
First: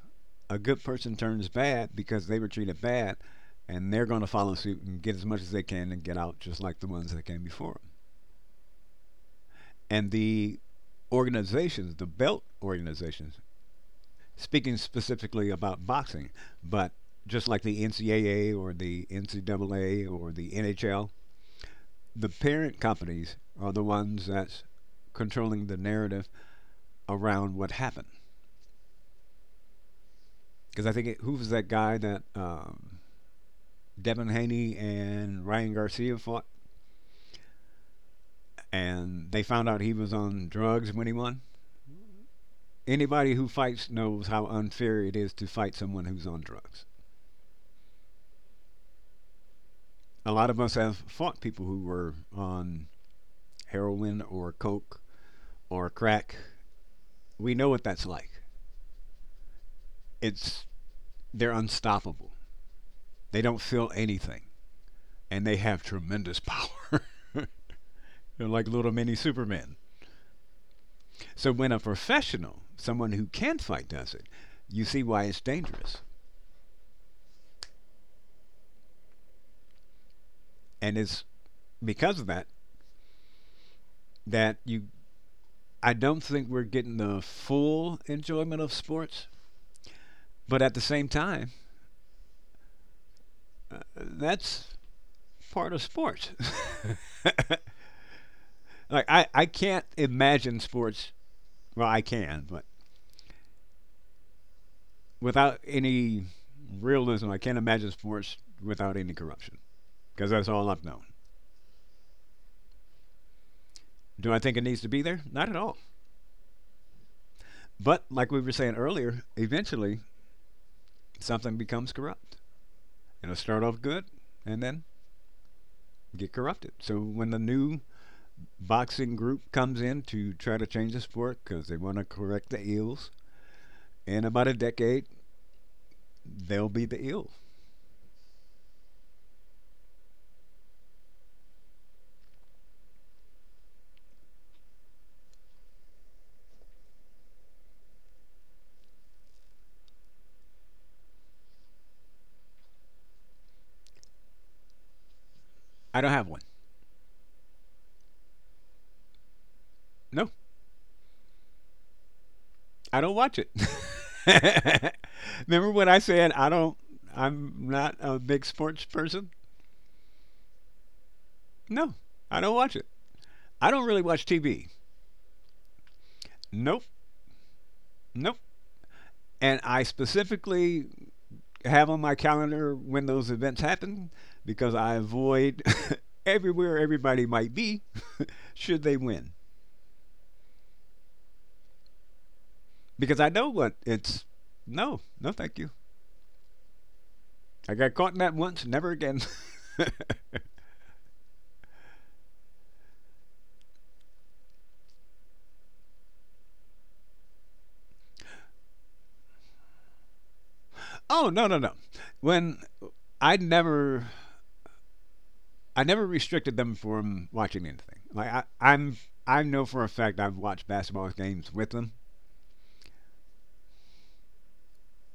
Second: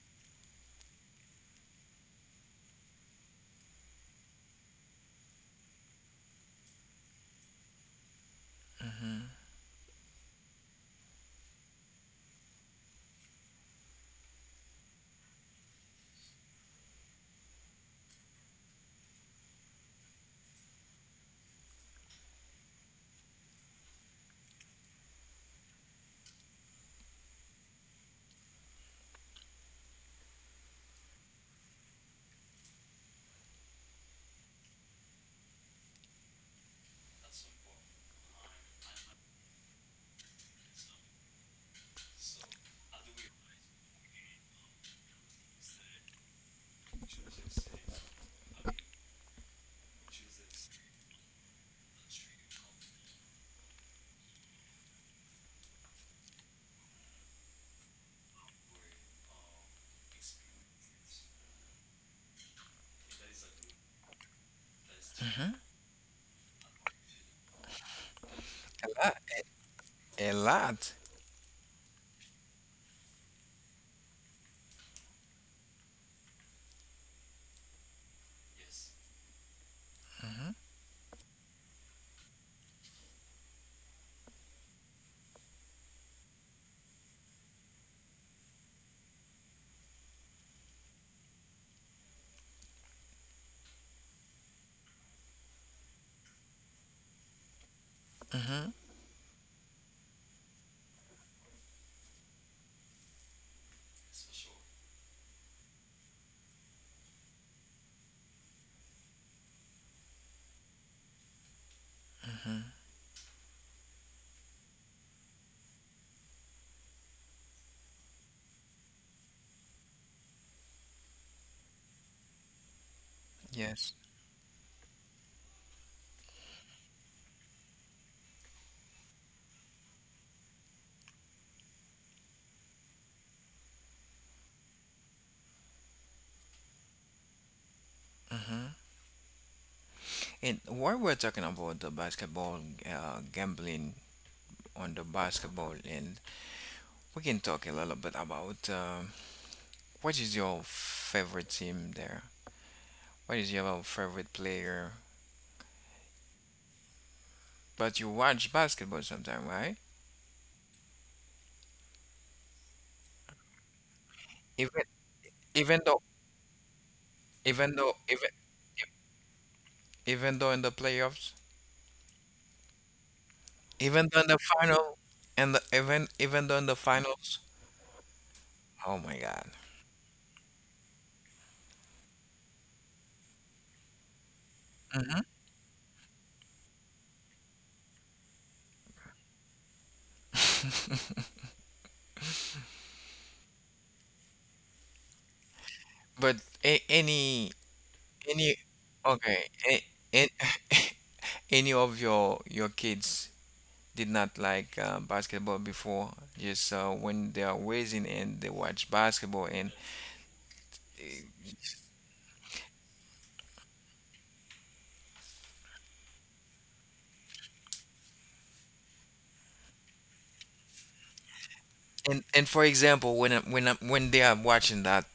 B: a good person turns bad because they were treated bad, and they're going to follow suit and get as much as they can and get out just like the ones that came before them. And the organizations, the belt organizations, speaking specifically about boxing, but just like the NCAA or the NCAA or the NHL, the parent companies are the ones that's controlling the narrative around what happened. Because who was that guy that Devin Haney and Ryan Garcia fought, and they found out he was on drugs when he won? Anybody who fights knows how unfair it is to fight someone who's on drugs. A lot of us have fought people who were on heroin or coke or crack. We know what that's like. It's They're unstoppable. They don't feel anything, and they have tremendous power. They're like little
A: A lot,
B: mini Supermen.
A: a lot.
B: So when a professional, someone who can fight, does it, you see why it's dangerous, and it's because of that that you. I don't think we're getting the full enjoyment of sports, but at the same time, that's part of sports.
A: Mm-hmm.
B: I can't imagine sports. Well, I can, but without any realism, I can't imagine sports without any corruption, because that's all I've known. Do I think it needs to be there? Not at all. But like we were saying earlier, eventually something becomes corrupt. It'll start off
A: Yes.
B: good and then get corrupted. So when the new boxing group comes in to try to change the sport because they want to correct the ills, in about a decade, they'll be the ill.
A: Hmm. And while we're talking about the basketball, gambling on the basketball, and we can talk a little bit about what is your favorite team there? What is your favorite player?
B: I don't have one.
A: But you watch basketball sometime, right?
B: No, I don't watch it.
A: Even
B: Remember
A: even
B: when I
A: though
B: said I'm
A: even though
B: not a
A: even
B: big sports person?
A: even though in the playoffs,
B: No, I don't watch it. I don't really
A: even though
B: watch
A: in the
B: TV.
A: final, and the even even though in the
B: Nope,
A: finals.
B: nope.
A: Oh my God.
B: And I specifically have on my calendar when those events happen because I
A: Hmm.
B: avoid everywhere everybody might be should they win. Because I know what it's no, no thank you.
A: But a
B: I got caught in that
A: any
B: once, never again.
A: okay, a- and Any of your kids did not like basketball before, just when they are raising and they watch basketball? And
B: Oh, no, no, no. When I never I never restricted them from watching anything. Like, I know for a fact I've watched basketball games with them.
A: And for example, when they are watching that,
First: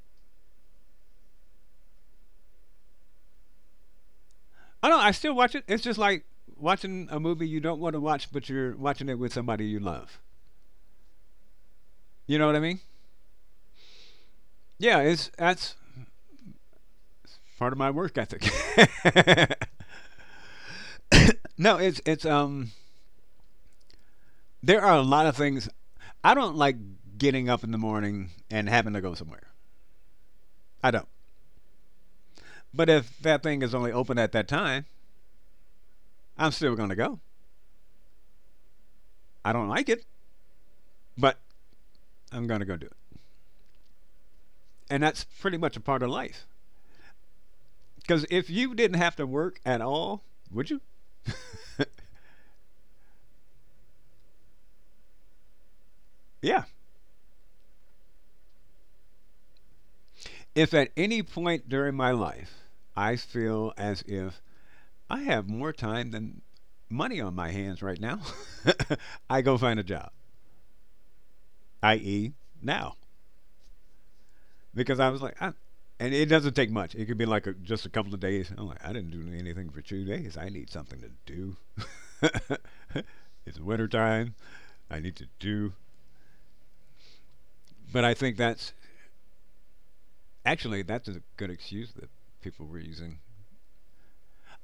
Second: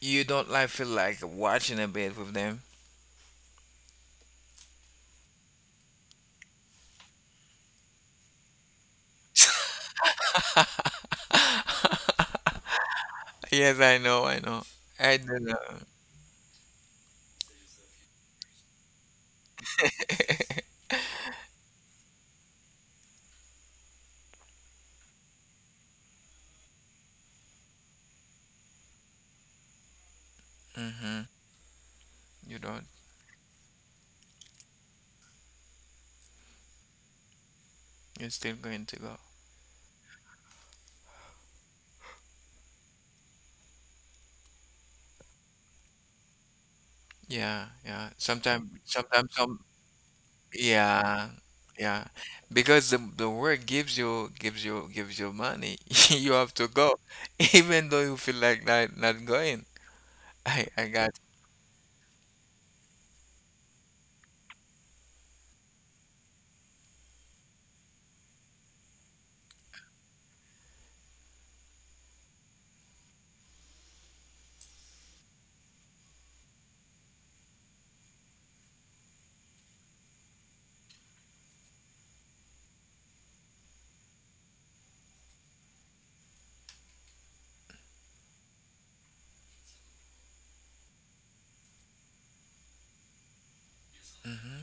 A: you don't like feel like watching a bit with them?
B: I don't. I still watch it. It's just like watching a movie you don't want to watch, but you're watching it with somebody you love. You know what I mean?
A: Yes, I know, I know.
B: Yeah.
A: I
B: It's
A: don't know.
B: that's Part of my work ethic. no, it's there are a lot of things. I don't like getting up in the morning and having to go somewhere. I don't.
A: Mm-hmm. You don't.
B: But if that thing is only open at that time, I'm still going to go.
A: You're still going to go.
B: I don't like it, but I'm going to go do it. And that's pretty much a part of life.
A: Yeah, yeah.
B: Because if
A: Sometimes,
B: you didn't have to
A: sometimes some
B: work at all, would you?
A: Yeah, yeah. Because the work gives you money. You have
B: Yeah.
A: to go, even though you feel like not going.
B: If
A: I
B: at
A: got.
B: any point during my life I feel as if I have more time than money on my hands right now, I go find a job, i.e., now. Because I was like, I, And it doesn't take much. It could be like just a couple of days. I'm like, I didn't do anything for 2 days. I need something to do. It's winter time. I need to do. But I think that's actually that's a good excuse that people were using.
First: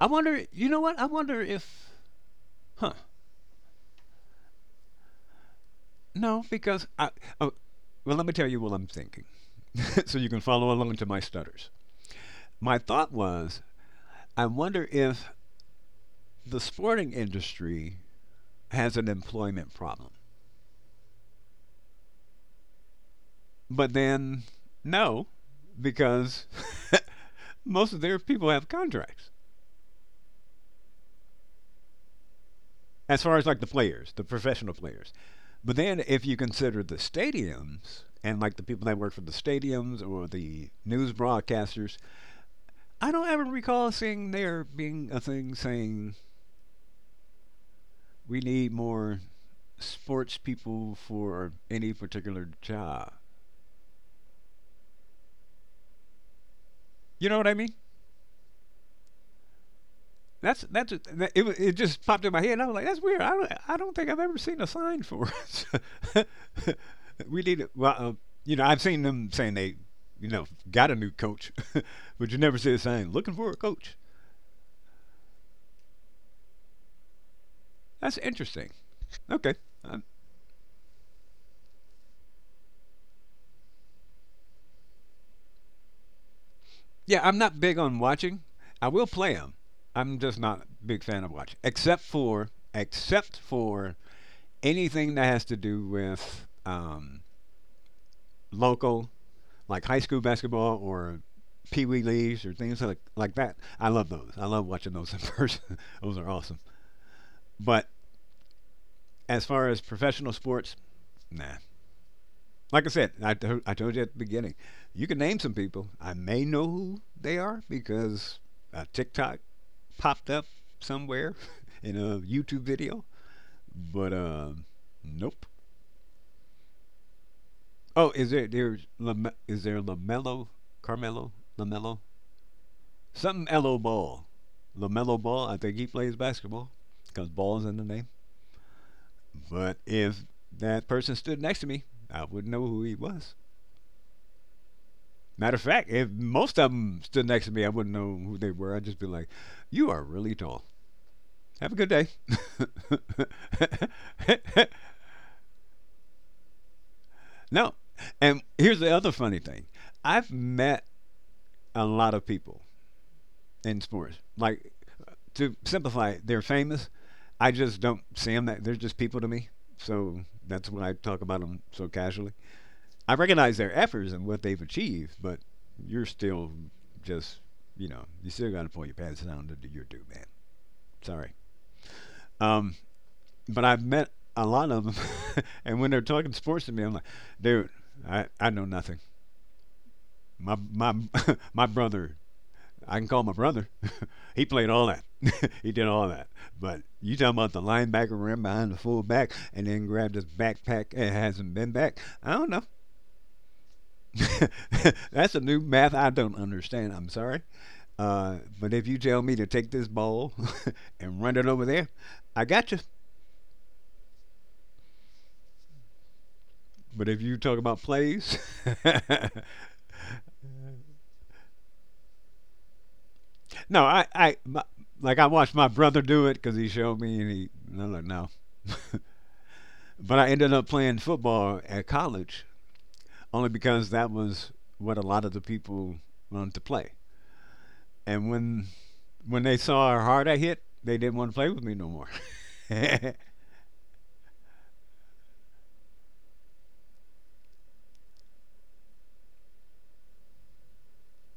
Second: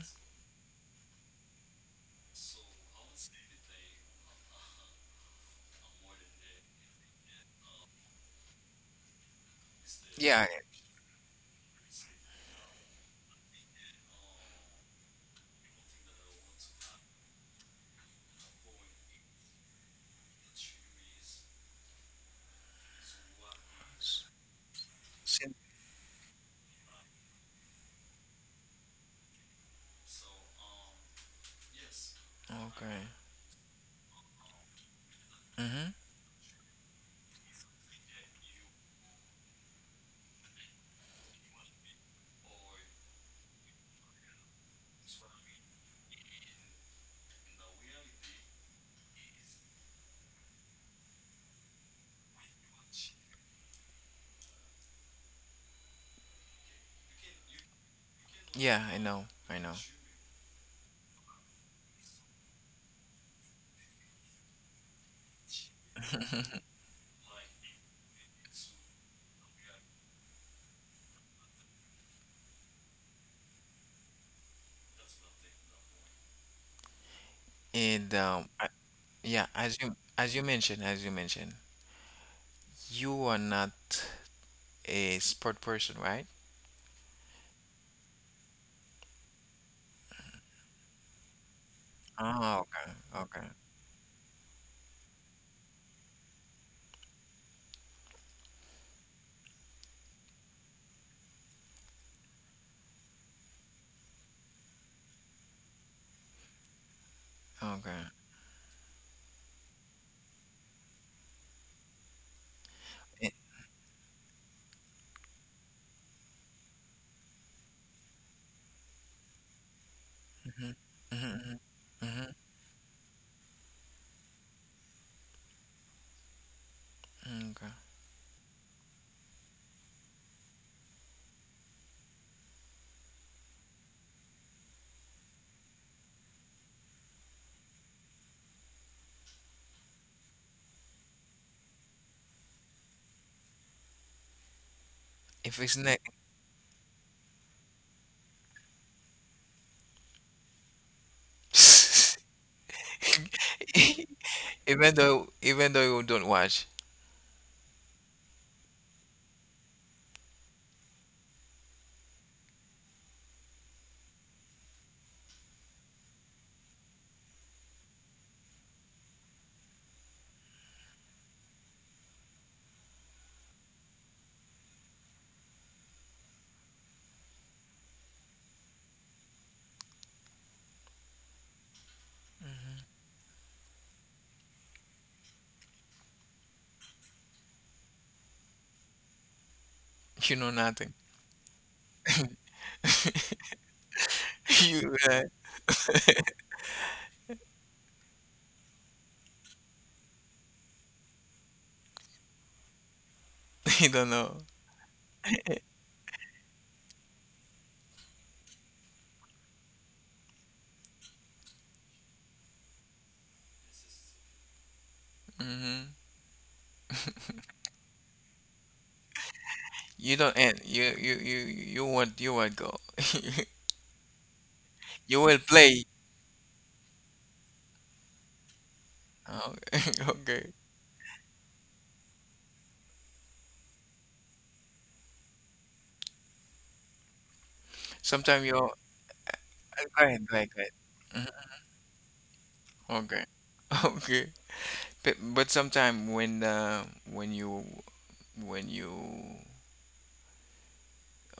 B: I wonder. You know what? I wonder if. Huh. No, because I. Oh, well, let me tell you what I'm thinking, so you can
A: Yeah.
B: follow along to my stutters. My thought was, I wonder if the sporting industry has an employment problem. But
A: it's-
B: then, no,
A: sin-
B: because most of their people have contracts,
A: Okay.
B: as far as like the players, the professional players. But
A: Mm-hmm.
B: then, if you consider the stadiums and like the people that work for the stadiums or the news broadcasters, I don't ever recall seeing there being a thing saying we need more sports people for any particular job. You know what I mean?
A: Yeah, I know. I know.
B: That's that, it. Wa- It just popped in my head. And I was like, "That's weird. I don't think I've ever seen a sign for it." we need Well, uh, you know, I've seen them saying you know, got a new coach, but you never see a sign looking for a coach.
A: And
B: That's interesting.
A: yeah,
B: Okay,
A: as you
B: I
A: as you mentioned, as you mentioned, you are not a sport person, right?
B: Yeah, I'm not big on watching. I will play them. I'm just not a big fan of watching,
A: Oh, okay,
B: except
A: okay,
B: for anything that has to do with local, like high school basketball or pee wee leagues or things like that. I love those. I love watching those in person. Those are awesome. But
A: okay.
B: as far as professional sports, nah. Like I said,
A: Eh,
B: I told you at the beginning, you can name some people. I may know who they are because a TikTok popped up
A: mm-hmm. Mm-hmm.
B: somewhere in
A: Mm-hmm.
B: a
A: Mm-hmm,
B: YouTube video, but nope.
A: mm-hmm, okay.
B: Oh, is there there's Lame, is there Lamelo, Carmelo, Lamelo, something lo Ball, Lamelo Ball? I think he plays basketball because ball's in the name. But if that person stood next to me, I wouldn't know who he was. Matter
A: If
B: of
A: it's
B: fact,
A: not
B: if most of them stood next to me, I wouldn't know who they were. I'd just be like, "You are really tall. Have a good day."
A: Even though you don't watch,
B: No, and here's the other funny thing: I've met a lot of people in sports. Like, to simplify, they're famous. I just don't see them. They're just people to me. So that's what I talk about them so casually. I recognize their efforts and what they've achieved, but you're still just, you know, you still got to pull your pants down to do your due, man. Sorry. Um, but I've met a lot of them, and when they're talking sports to me, I'm like, dude, I know nothing.
A: you know
B: My
A: nothing.
B: my my brother, I can call my brother. He played all
A: You,
B: that. He did all that. But you talking about the linebacker ran behind the fullback and then grabbed his backpack and hasn't been back? I don't know.
A: you don't know.
B: That's a new math I don't understand. I'm sorry. But if you tell me to take this ball and run it over there, I got you.
A: Hmm.
B: But if you talk about plays,
A: You don't end. You won't go.
B: no, I my, like
A: You
B: I
A: will
B: watched my
A: play.
B: brother do it because he showed me and he, no, no, no.
A: Oh,
B: But I
A: okay.
B: ended up playing football at college only because that was what a lot of the people wanted to play. And
A: Sometimes you're.
B: when they saw
A: Go
B: how
A: ahead.
B: hard
A: Go
B: I
A: ahead. Go
B: hit,
A: ahead.
B: they didn't want to play with me no more.
A: Mhm. Okay. Okay. But sometimes when when you when you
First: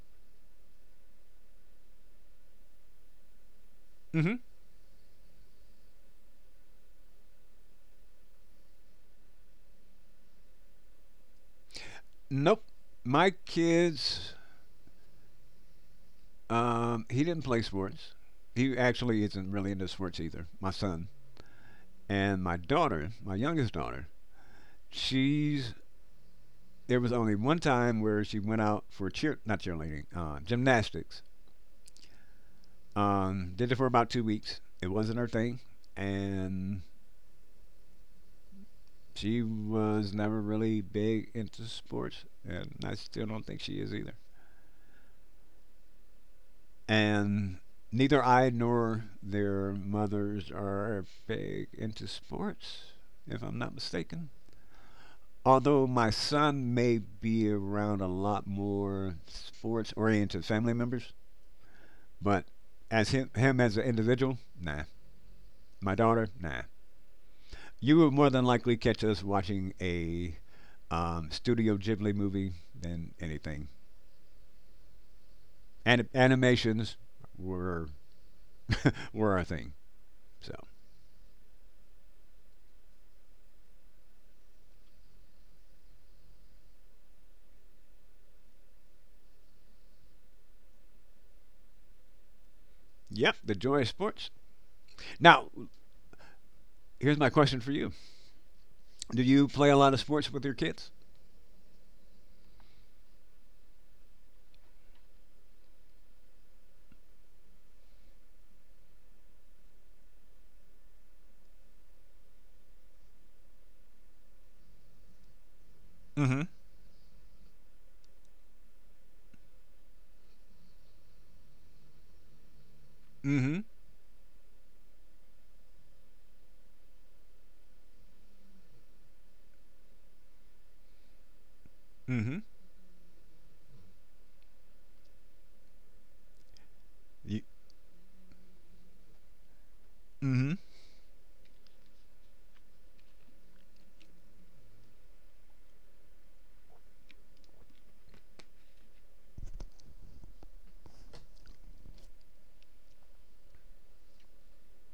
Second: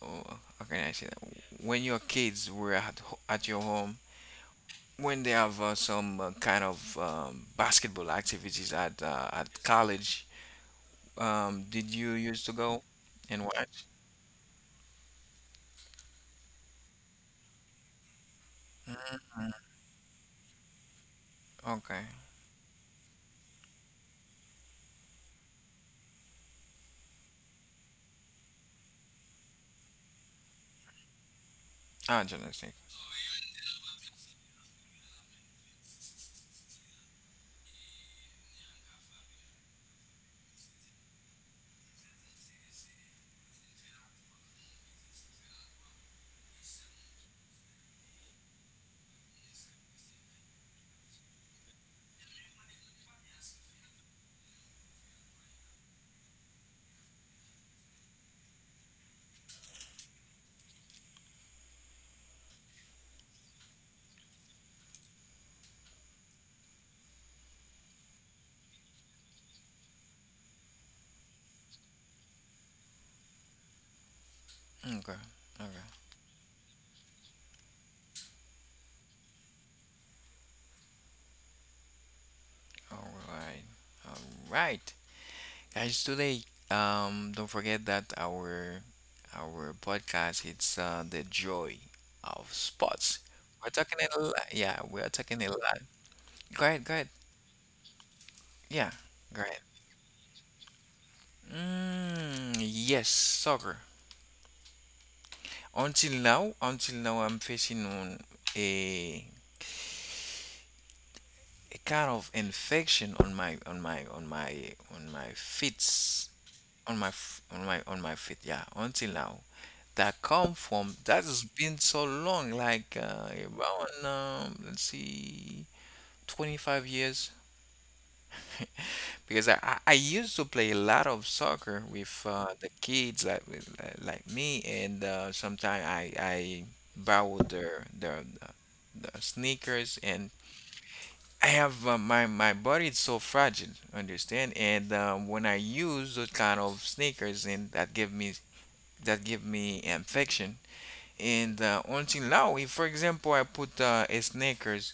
A: oh, how can I say that? When your kids were at at your home,
B: Hmm.
A: when they have some kind of basketball activities at college, did you used to
B: Nope.
A: go
B: My
A: and watch?
B: kids, he didn't play sports. He actually isn't
A: Mhm.
B: really into sports either, my son.
A: Okay.
B: And my daughter, my youngest daughter, she's, there was only one time where she went out for cheer, not cheerleading, gymnastics.
A: Ah, journalistic.
B: Did it for about 2 weeks. It wasn't her thing. And she was never really big into sports. And I still don't think she is either. And neither I nor their mothers are big into sports, if I'm not mistaken. Although my son may be around a lot more sports oriented family members, but as him as an individual, nah. My daughter, nah. You will more than likely catch us watching a Studio Ghibli movie than anything.
A: Okay. Okay.
B: And animations were were our thing. So,
A: All right. All right. Guys, today, don't forget that our podcast it's The Joy of Sports.
B: yep, the
A: We're
B: joy of
A: talking a
B: sports.
A: lot. Yeah, we're talking a
B: Now,
A: lot. Go ahead. Go ahead.
B: here's my question for you:
A: Yeah.
B: Do
A: Go
B: you
A: ahead.
B: play a lot of sports with your kids?
A: Mm, yes, soccer. Until now I'm facing on a, a kind of infection on my feet,
B: Mm-hmm.
A: on my feet, yeah, until now. That come from, that has been so long, like
B: Mm-hmm.
A: around let's see, 25 years. Because I used to play a lot of soccer with
B: Mm-hmm.
A: the kids, like me. And sometimes I borrow
B: You,
A: their the sneakers. And
B: mm-hmm.
A: I have my my body is so fragile, understand? And when I use those kind of sneakers, and that give me infection. And until now, if for example I put a sneakers,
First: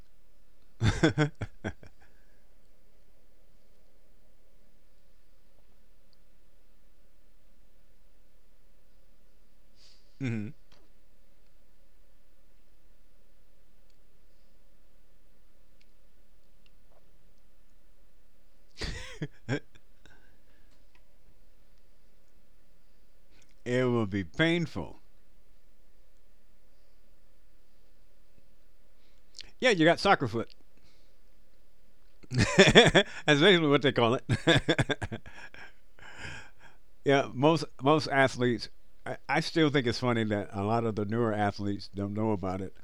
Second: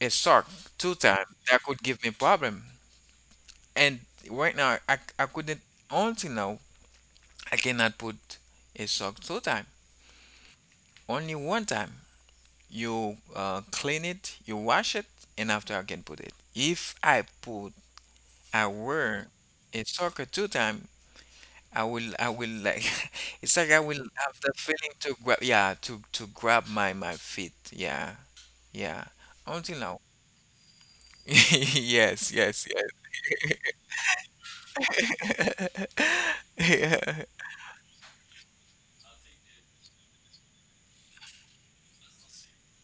A: a sock two times, that could give me problem. And right now, I couldn't until now I cannot put a sock two time.
B: Mm-hmm.
A: Only one time. You clean it, you wash it, and after I can put it. If I put, I were a soccer two time, I will like it's like I
B: It will
A: will
B: be
A: have the feeling
B: painful.
A: to grab, yeah, to grab my my feet, yeah, yeah,
B: Yeah,
A: until
B: you got
A: now.
B: soccer foot.
A: Yes, yes, yes.
B: That's basically what they call it.
A: Yeah.
B: Yeah, most most athletes. I still think it's funny that a lot of the newer athletes don't know about it,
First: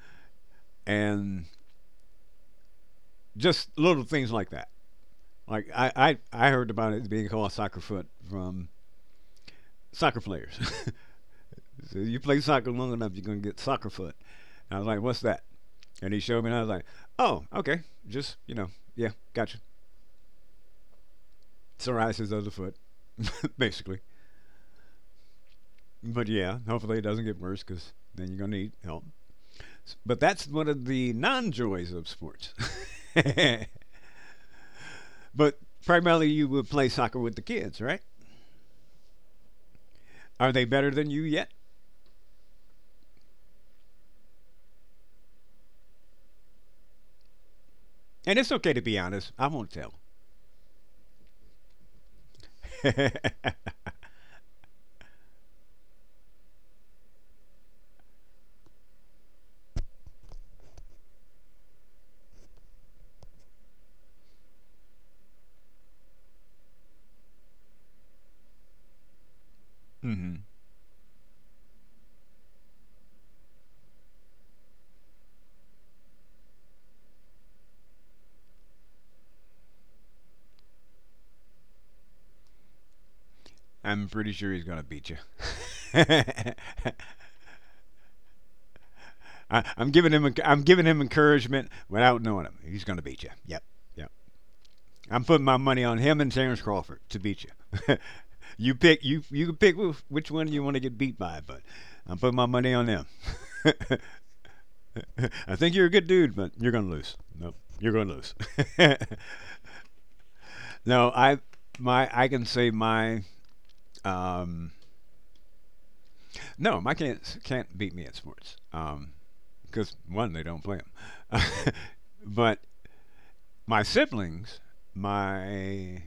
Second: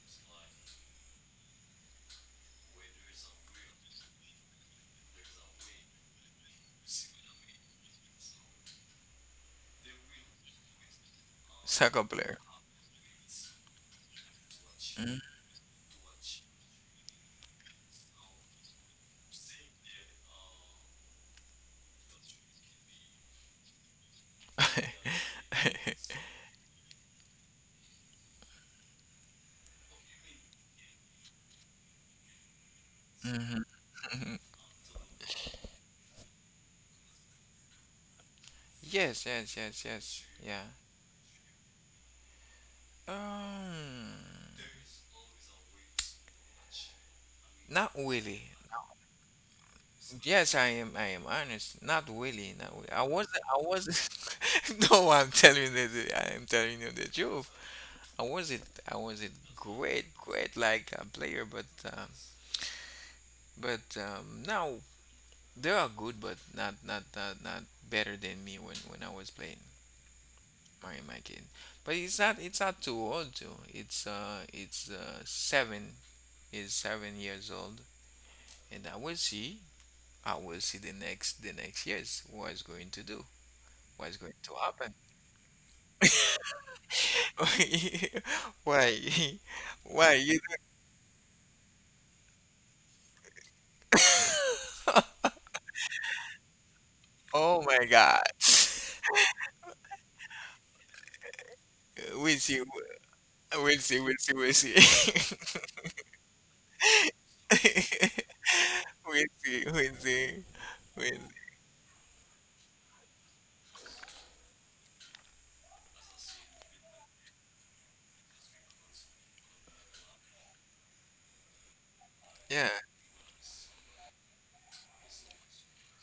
B: and just little things like that. Like I heard about it being called soccer foot from soccer players. So
A: Soccer
B: you
A: player.
B: play soccer long enough, you're gonna get soccer foot. And I was like,
A: Mm.
B: what's that? And he showed me, and I was like, oh, okay, just you know, yeah, gotcha. Psoriasis of the foot, basically. But yeah, hopefully it doesn't get worse, because then you're gonna need help. But that's one of the non-joys of sports.
A: Hmm.
B: But primarily, you would play soccer with the kids, right?
A: Yes, yes, yes, yes,
B: Are
A: yeah.
B: they better than you yet?
A: Um, not
B: And
A: really.
B: it's okay to be honest. I won't tell.
A: Yes, I am. I am honest. Not really. Not really. I was. I was. No, I'm telling you. I am telling you the truth. I wasn't. I wasn't great, great like a player, but now they are good, but not better than me when I was playing
B: Hmm.
A: my my kid. But it's not. It's not too old too. It's 7 years old, and I will see. I will see the next years what it's going to do.
B: I'm
A: What's
B: pretty
A: going
B: sure
A: to
B: he's gonna
A: happen?
B: beat you.
A: Why?
B: I, I'm giving
A: Why
B: him
A: you?
B: I'm giving him encouragement without knowing him. He's going to beat you. Yep, yep. I'm putting my money on him and Terrence Crawford to beat
A: Oh my
B: you.
A: God!
B: you pick you you can pick which one you want to get beat by, but I'm putting
A: We'll
B: my
A: see.
B: money on them.
A: We'll see. We'll see. We'll see.
B: I think you're a good dude, but you're going to lose. No, you're going to lose.
A: We'll see. We'll see. We'll
B: no,
A: see.
B: I my I can say my um, no, my can't beat me at sports. Because one, they don't play them, but
A: Yeah.
B: my siblings, my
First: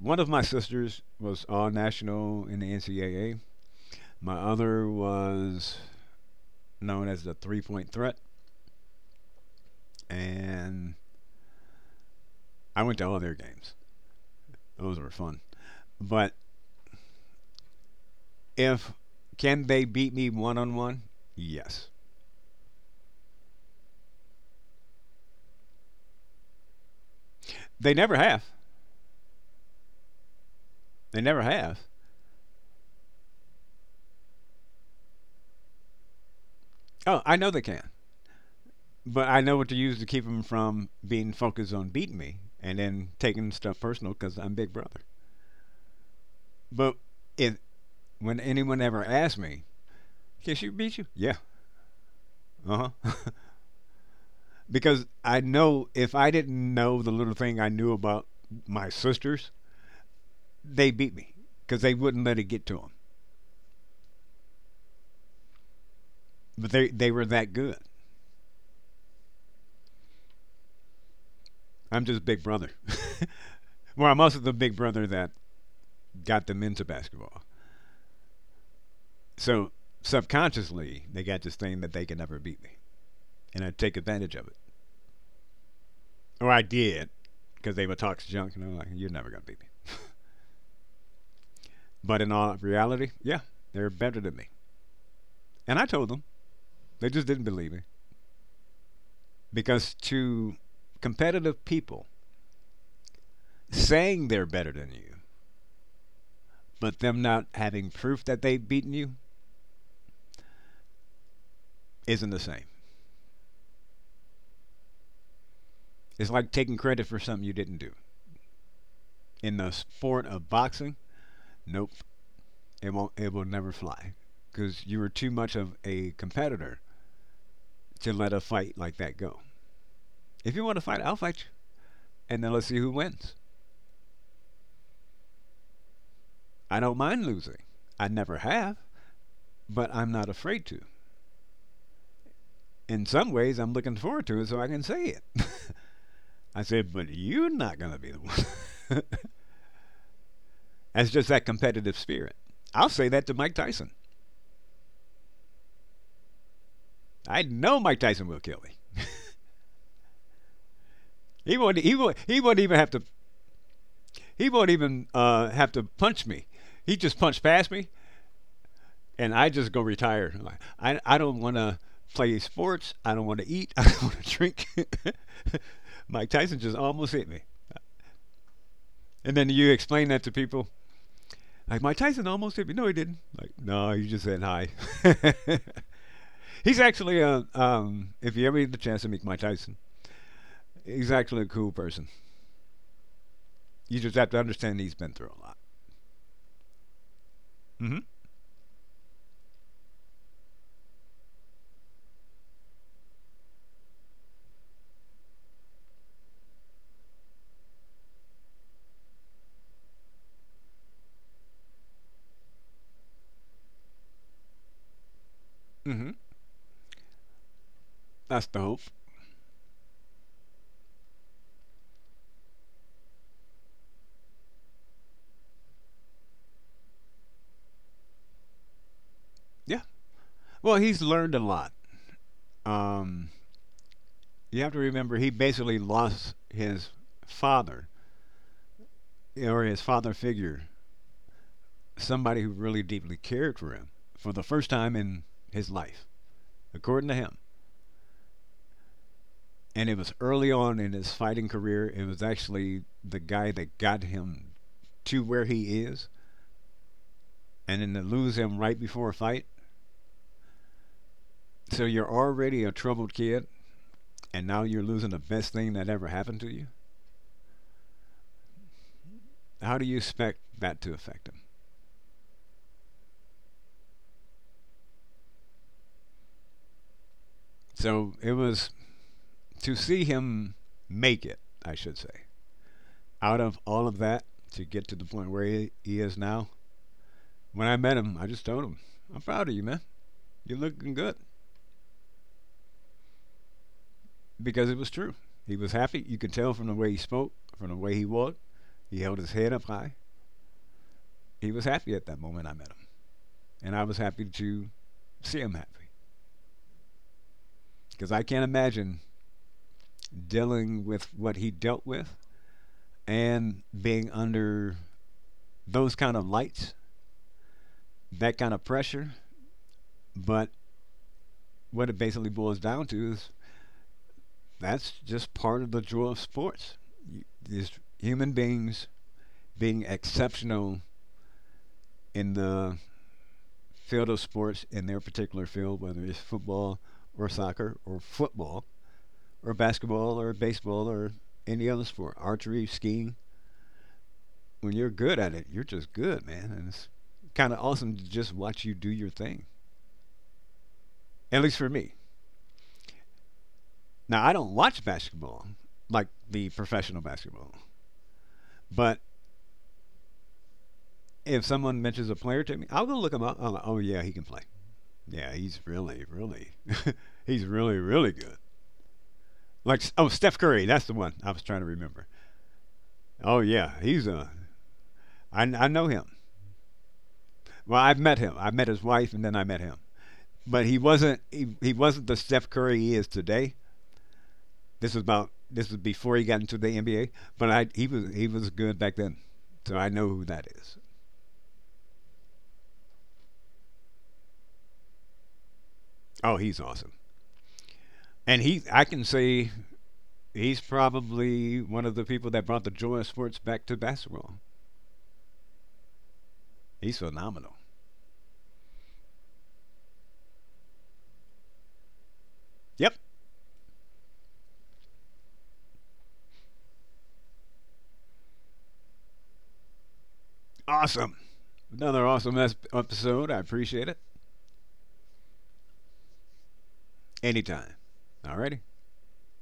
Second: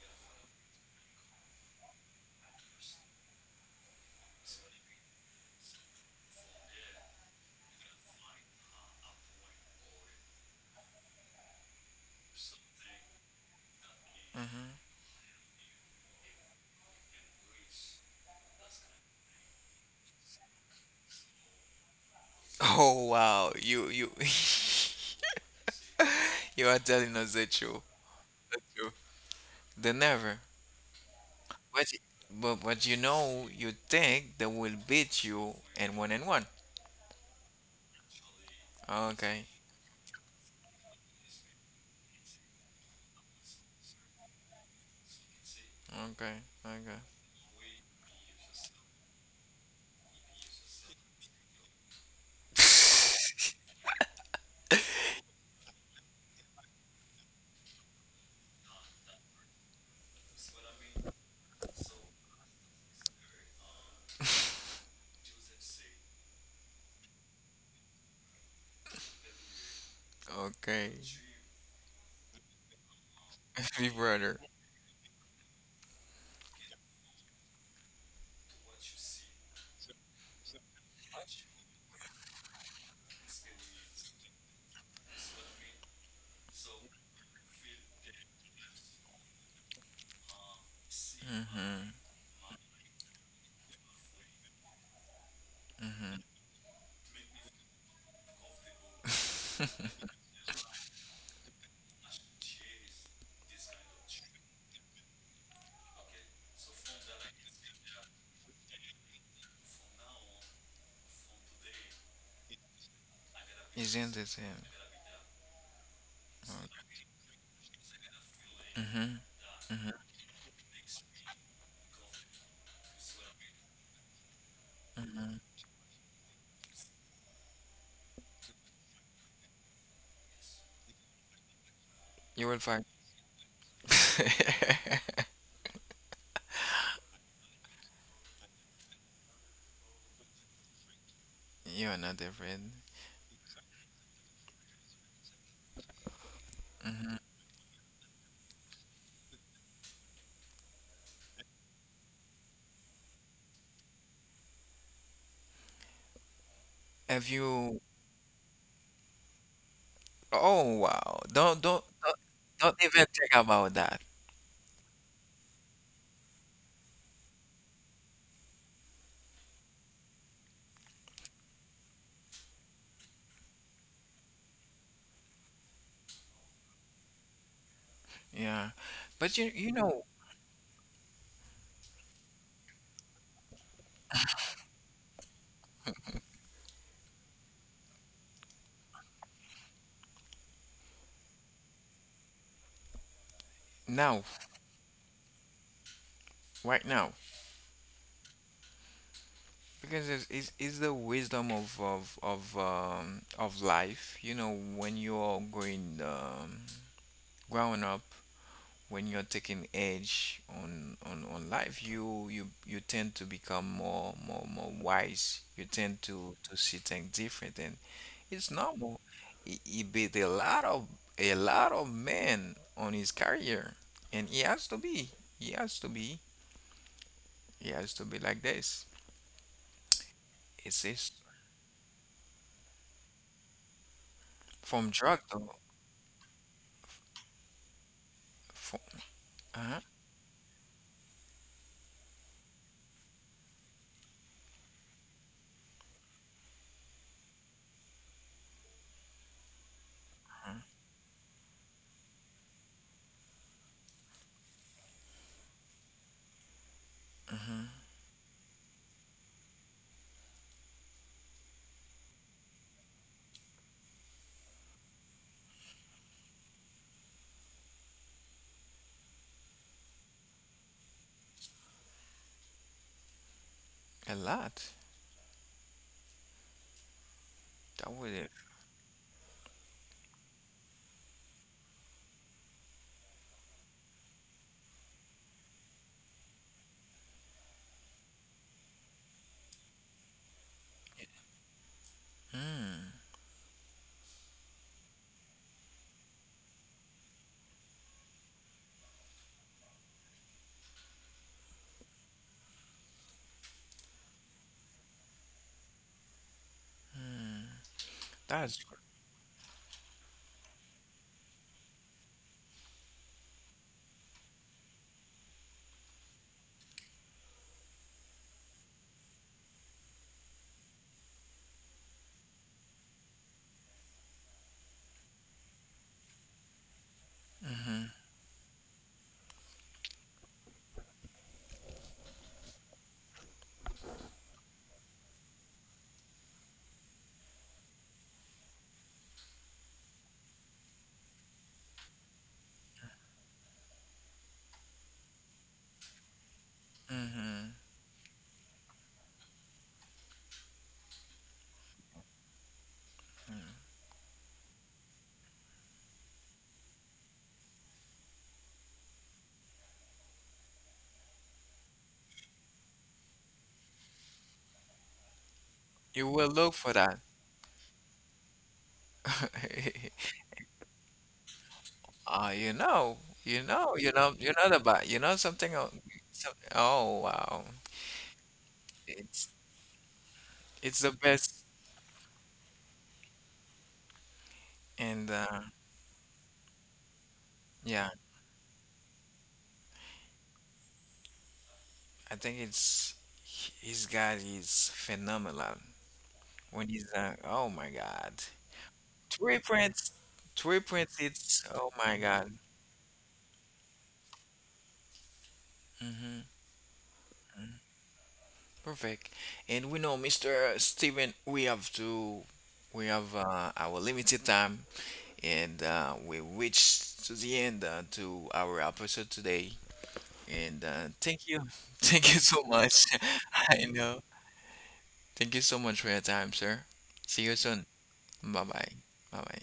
B: one of my sisters was all national in the NCAA. My other was known as the 3 point threat, and I went to all their games.
A: Hmm.
B: Those were fun. But if can they beat me one on one? Yes.
A: Oh wow! You you are telling us the truth.
B: They never have.
A: The truth. They never.
B: They never have.
A: But but you know, you think they will beat you in one and one.
B: Oh, I know they can. But I
A: Okay.
B: know what to use to keep them from being focused on beating me and then taking stuff personal because I'm big brother.
A: Okay.
B: But
A: Okay.
B: if when anyone ever asks me, can she beat you? Yeah. Uh huh. Because I know if I didn't know the little thing I knew about my sisters, they beat me because they wouldn't let it get to them. But they were that good.
A: Okay.
B: I'm just big brother.
A: Big
B: Well, I'm also
A: Brother.
B: the big brother that got them into basketball. So subconsciously, they got this thing that they could never beat me, and I take advantage of it, or I did, because they would talk junk, and I'm like, "You're never gonna beat me."
A: Mm-hmm.
B: But in all reality, yeah, they're better than me, and I told them. They just didn't believe me, because to competitive people, saying they're better than you but them not having proof that they've beaten you isn't the same.
A: Isn't it him?
B: It's like taking credit for something you didn't do.
A: Mm-hmm.
B: In the
A: Mm-hmm.
B: sport of boxing, nope, it won't. It will never fly because you were too
A: Mm-hmm.
B: much of a competitor to let a fight like that go. If you want to fight, I'll fight you, and
A: You
B: then
A: will
B: let's see
A: find.
B: who wins. I don't mind losing. I never have, but I'm not afraid to.
A: You are not afraid.
B: In some ways, I'm looking forward to it so I can say it. I said, but
A: Mm-hmm.
B: you're not going to be the one. That's just that competitive spirit. I'll say that to Mike Tyson.
A: Have
B: I know
A: you?
B: Mike Tyson will kill me.
A: Oh wow!
B: He
A: Don't
B: won't.
A: don't
B: He won't.
A: don't
B: He won't even
A: don't
B: have to.
A: even think about that.
B: He won't even have to punch me. He just punched past me, and I just go retire. I don't want to play sports. I don't want to eat. I don't want to drink. Mike Tyson just almost hit me,
A: Yeah,
B: and
A: but
B: then
A: you
B: you
A: you know
B: explain that to people. Like Mike Tyson almost hit me. No, he didn't. Like no, you just said hi. He's actually a, if you ever get the chance to meet Mike Tyson, he's actually a cool person. You just
A: now,
B: have to understand he's been through a lot.
A: right now,
B: Mm-hmm.
A: because it's it's the wisdom of of life. You know when you're going growing up, when you're taking edge on life, you, you tend to become more wise, you tend
B: Mm-hmm.
A: to see things different. And
B: That's
A: it's
B: the hope.
A: normal. He beat a lot of men on his career, and he has to be he has to be like this.
B: Yeah. Well,
A: It's
B: he's
A: this.
B: learned a lot. Um, you have to
A: From
B: remember
A: drug
B: he
A: though.
B: basically lost his father,
A: From,
B: or
A: uh-huh,
B: his father figure, somebody who really deeply cared for him for the first time in his life, according to him. And it was early on in his fighting career. It was actually the guy that got him to where he is,
A: mhm,
B: and then to lose him right before a fight. So you're already a troubled kid, and now you're losing the best thing that ever happened to you. How do you expect that to affect him?
A: a lot. That was
B: So
A: it.
B: it was, to see him make it, I should say, out of all of that to get to the point where he is now. When I met him, I just told him, I'm proud of you, man. You're looking good.
A: Mm.
B: Because it was true. He was happy. You could tell from the way he spoke, from the way he walked. He held his head up high. He was happy at that moment I met him. And I was happy to see him happy, because I can't
A: That's
B: imagine dealing with what he dealt with and being under those kind of lights, that kind of pressure. But what it basically boils down to is that's just part of the joy of sports. These
A: mm-hmm,
B: human beings being exceptional in the field of sports, in their particular field, whether it's football or soccer or football or basketball or baseball or any other sport, archery, skiing, when you're good at it, you're just good, man. And it's
A: mm-hmm. Mm-hmm.
B: kind of awesome to just watch you do your thing. At least for me. Now, I don't watch basketball, like the professional basketball, but if someone mentions a player to me, I'll go look him up. I'm like, oh yeah, he can play. Yeah, he's really,
A: You will look
B: really,
A: for that.
B: he's really, really good. Like oh, Steph Curry, that's the one I was trying to remember.
A: Ah, you know, you
B: Oh
A: know,
B: yeah,
A: you
B: he's
A: know, you
B: a.
A: know the, but you know
B: I
A: something. Oh,
B: I know him.
A: so, oh wow,
B: Well, I've met him. I met his wife, and
A: it's
B: then I met him. But
A: it's
B: he
A: the
B: wasn't
A: best.
B: he, he wasn't the Steph Curry he is today. This was
A: And
B: about this was before he got into the NBA, but I
A: yeah,
B: he was good back then, so I know who that is.
A: I think it's his guy is phenomenal.
B: Oh, he's
A: When he's
B: awesome,
A: oh my God,
B: and he I can
A: three
B: say
A: prints, three
B: he's
A: prints. It's
B: probably
A: oh
B: one
A: my
B: of the
A: God,
B: people that brought the joy of sports back to basketball.
A: hmm,
B: He's phenomenal.
A: perfect. And we know, Mister Steven, we have to, we
B: Yep,
A: have our limited time. And we reached to the end to our episode today. And
B: awesome.
A: thank you,
B: Another
A: thank you
B: awesome
A: so much.
B: episode. I
A: I
B: appreciate it.
A: know. Thank you so much for your time, sir. See you soon.
B: Anytime.
A: Bye
B: Alrighty.
A: bye. Bye bye.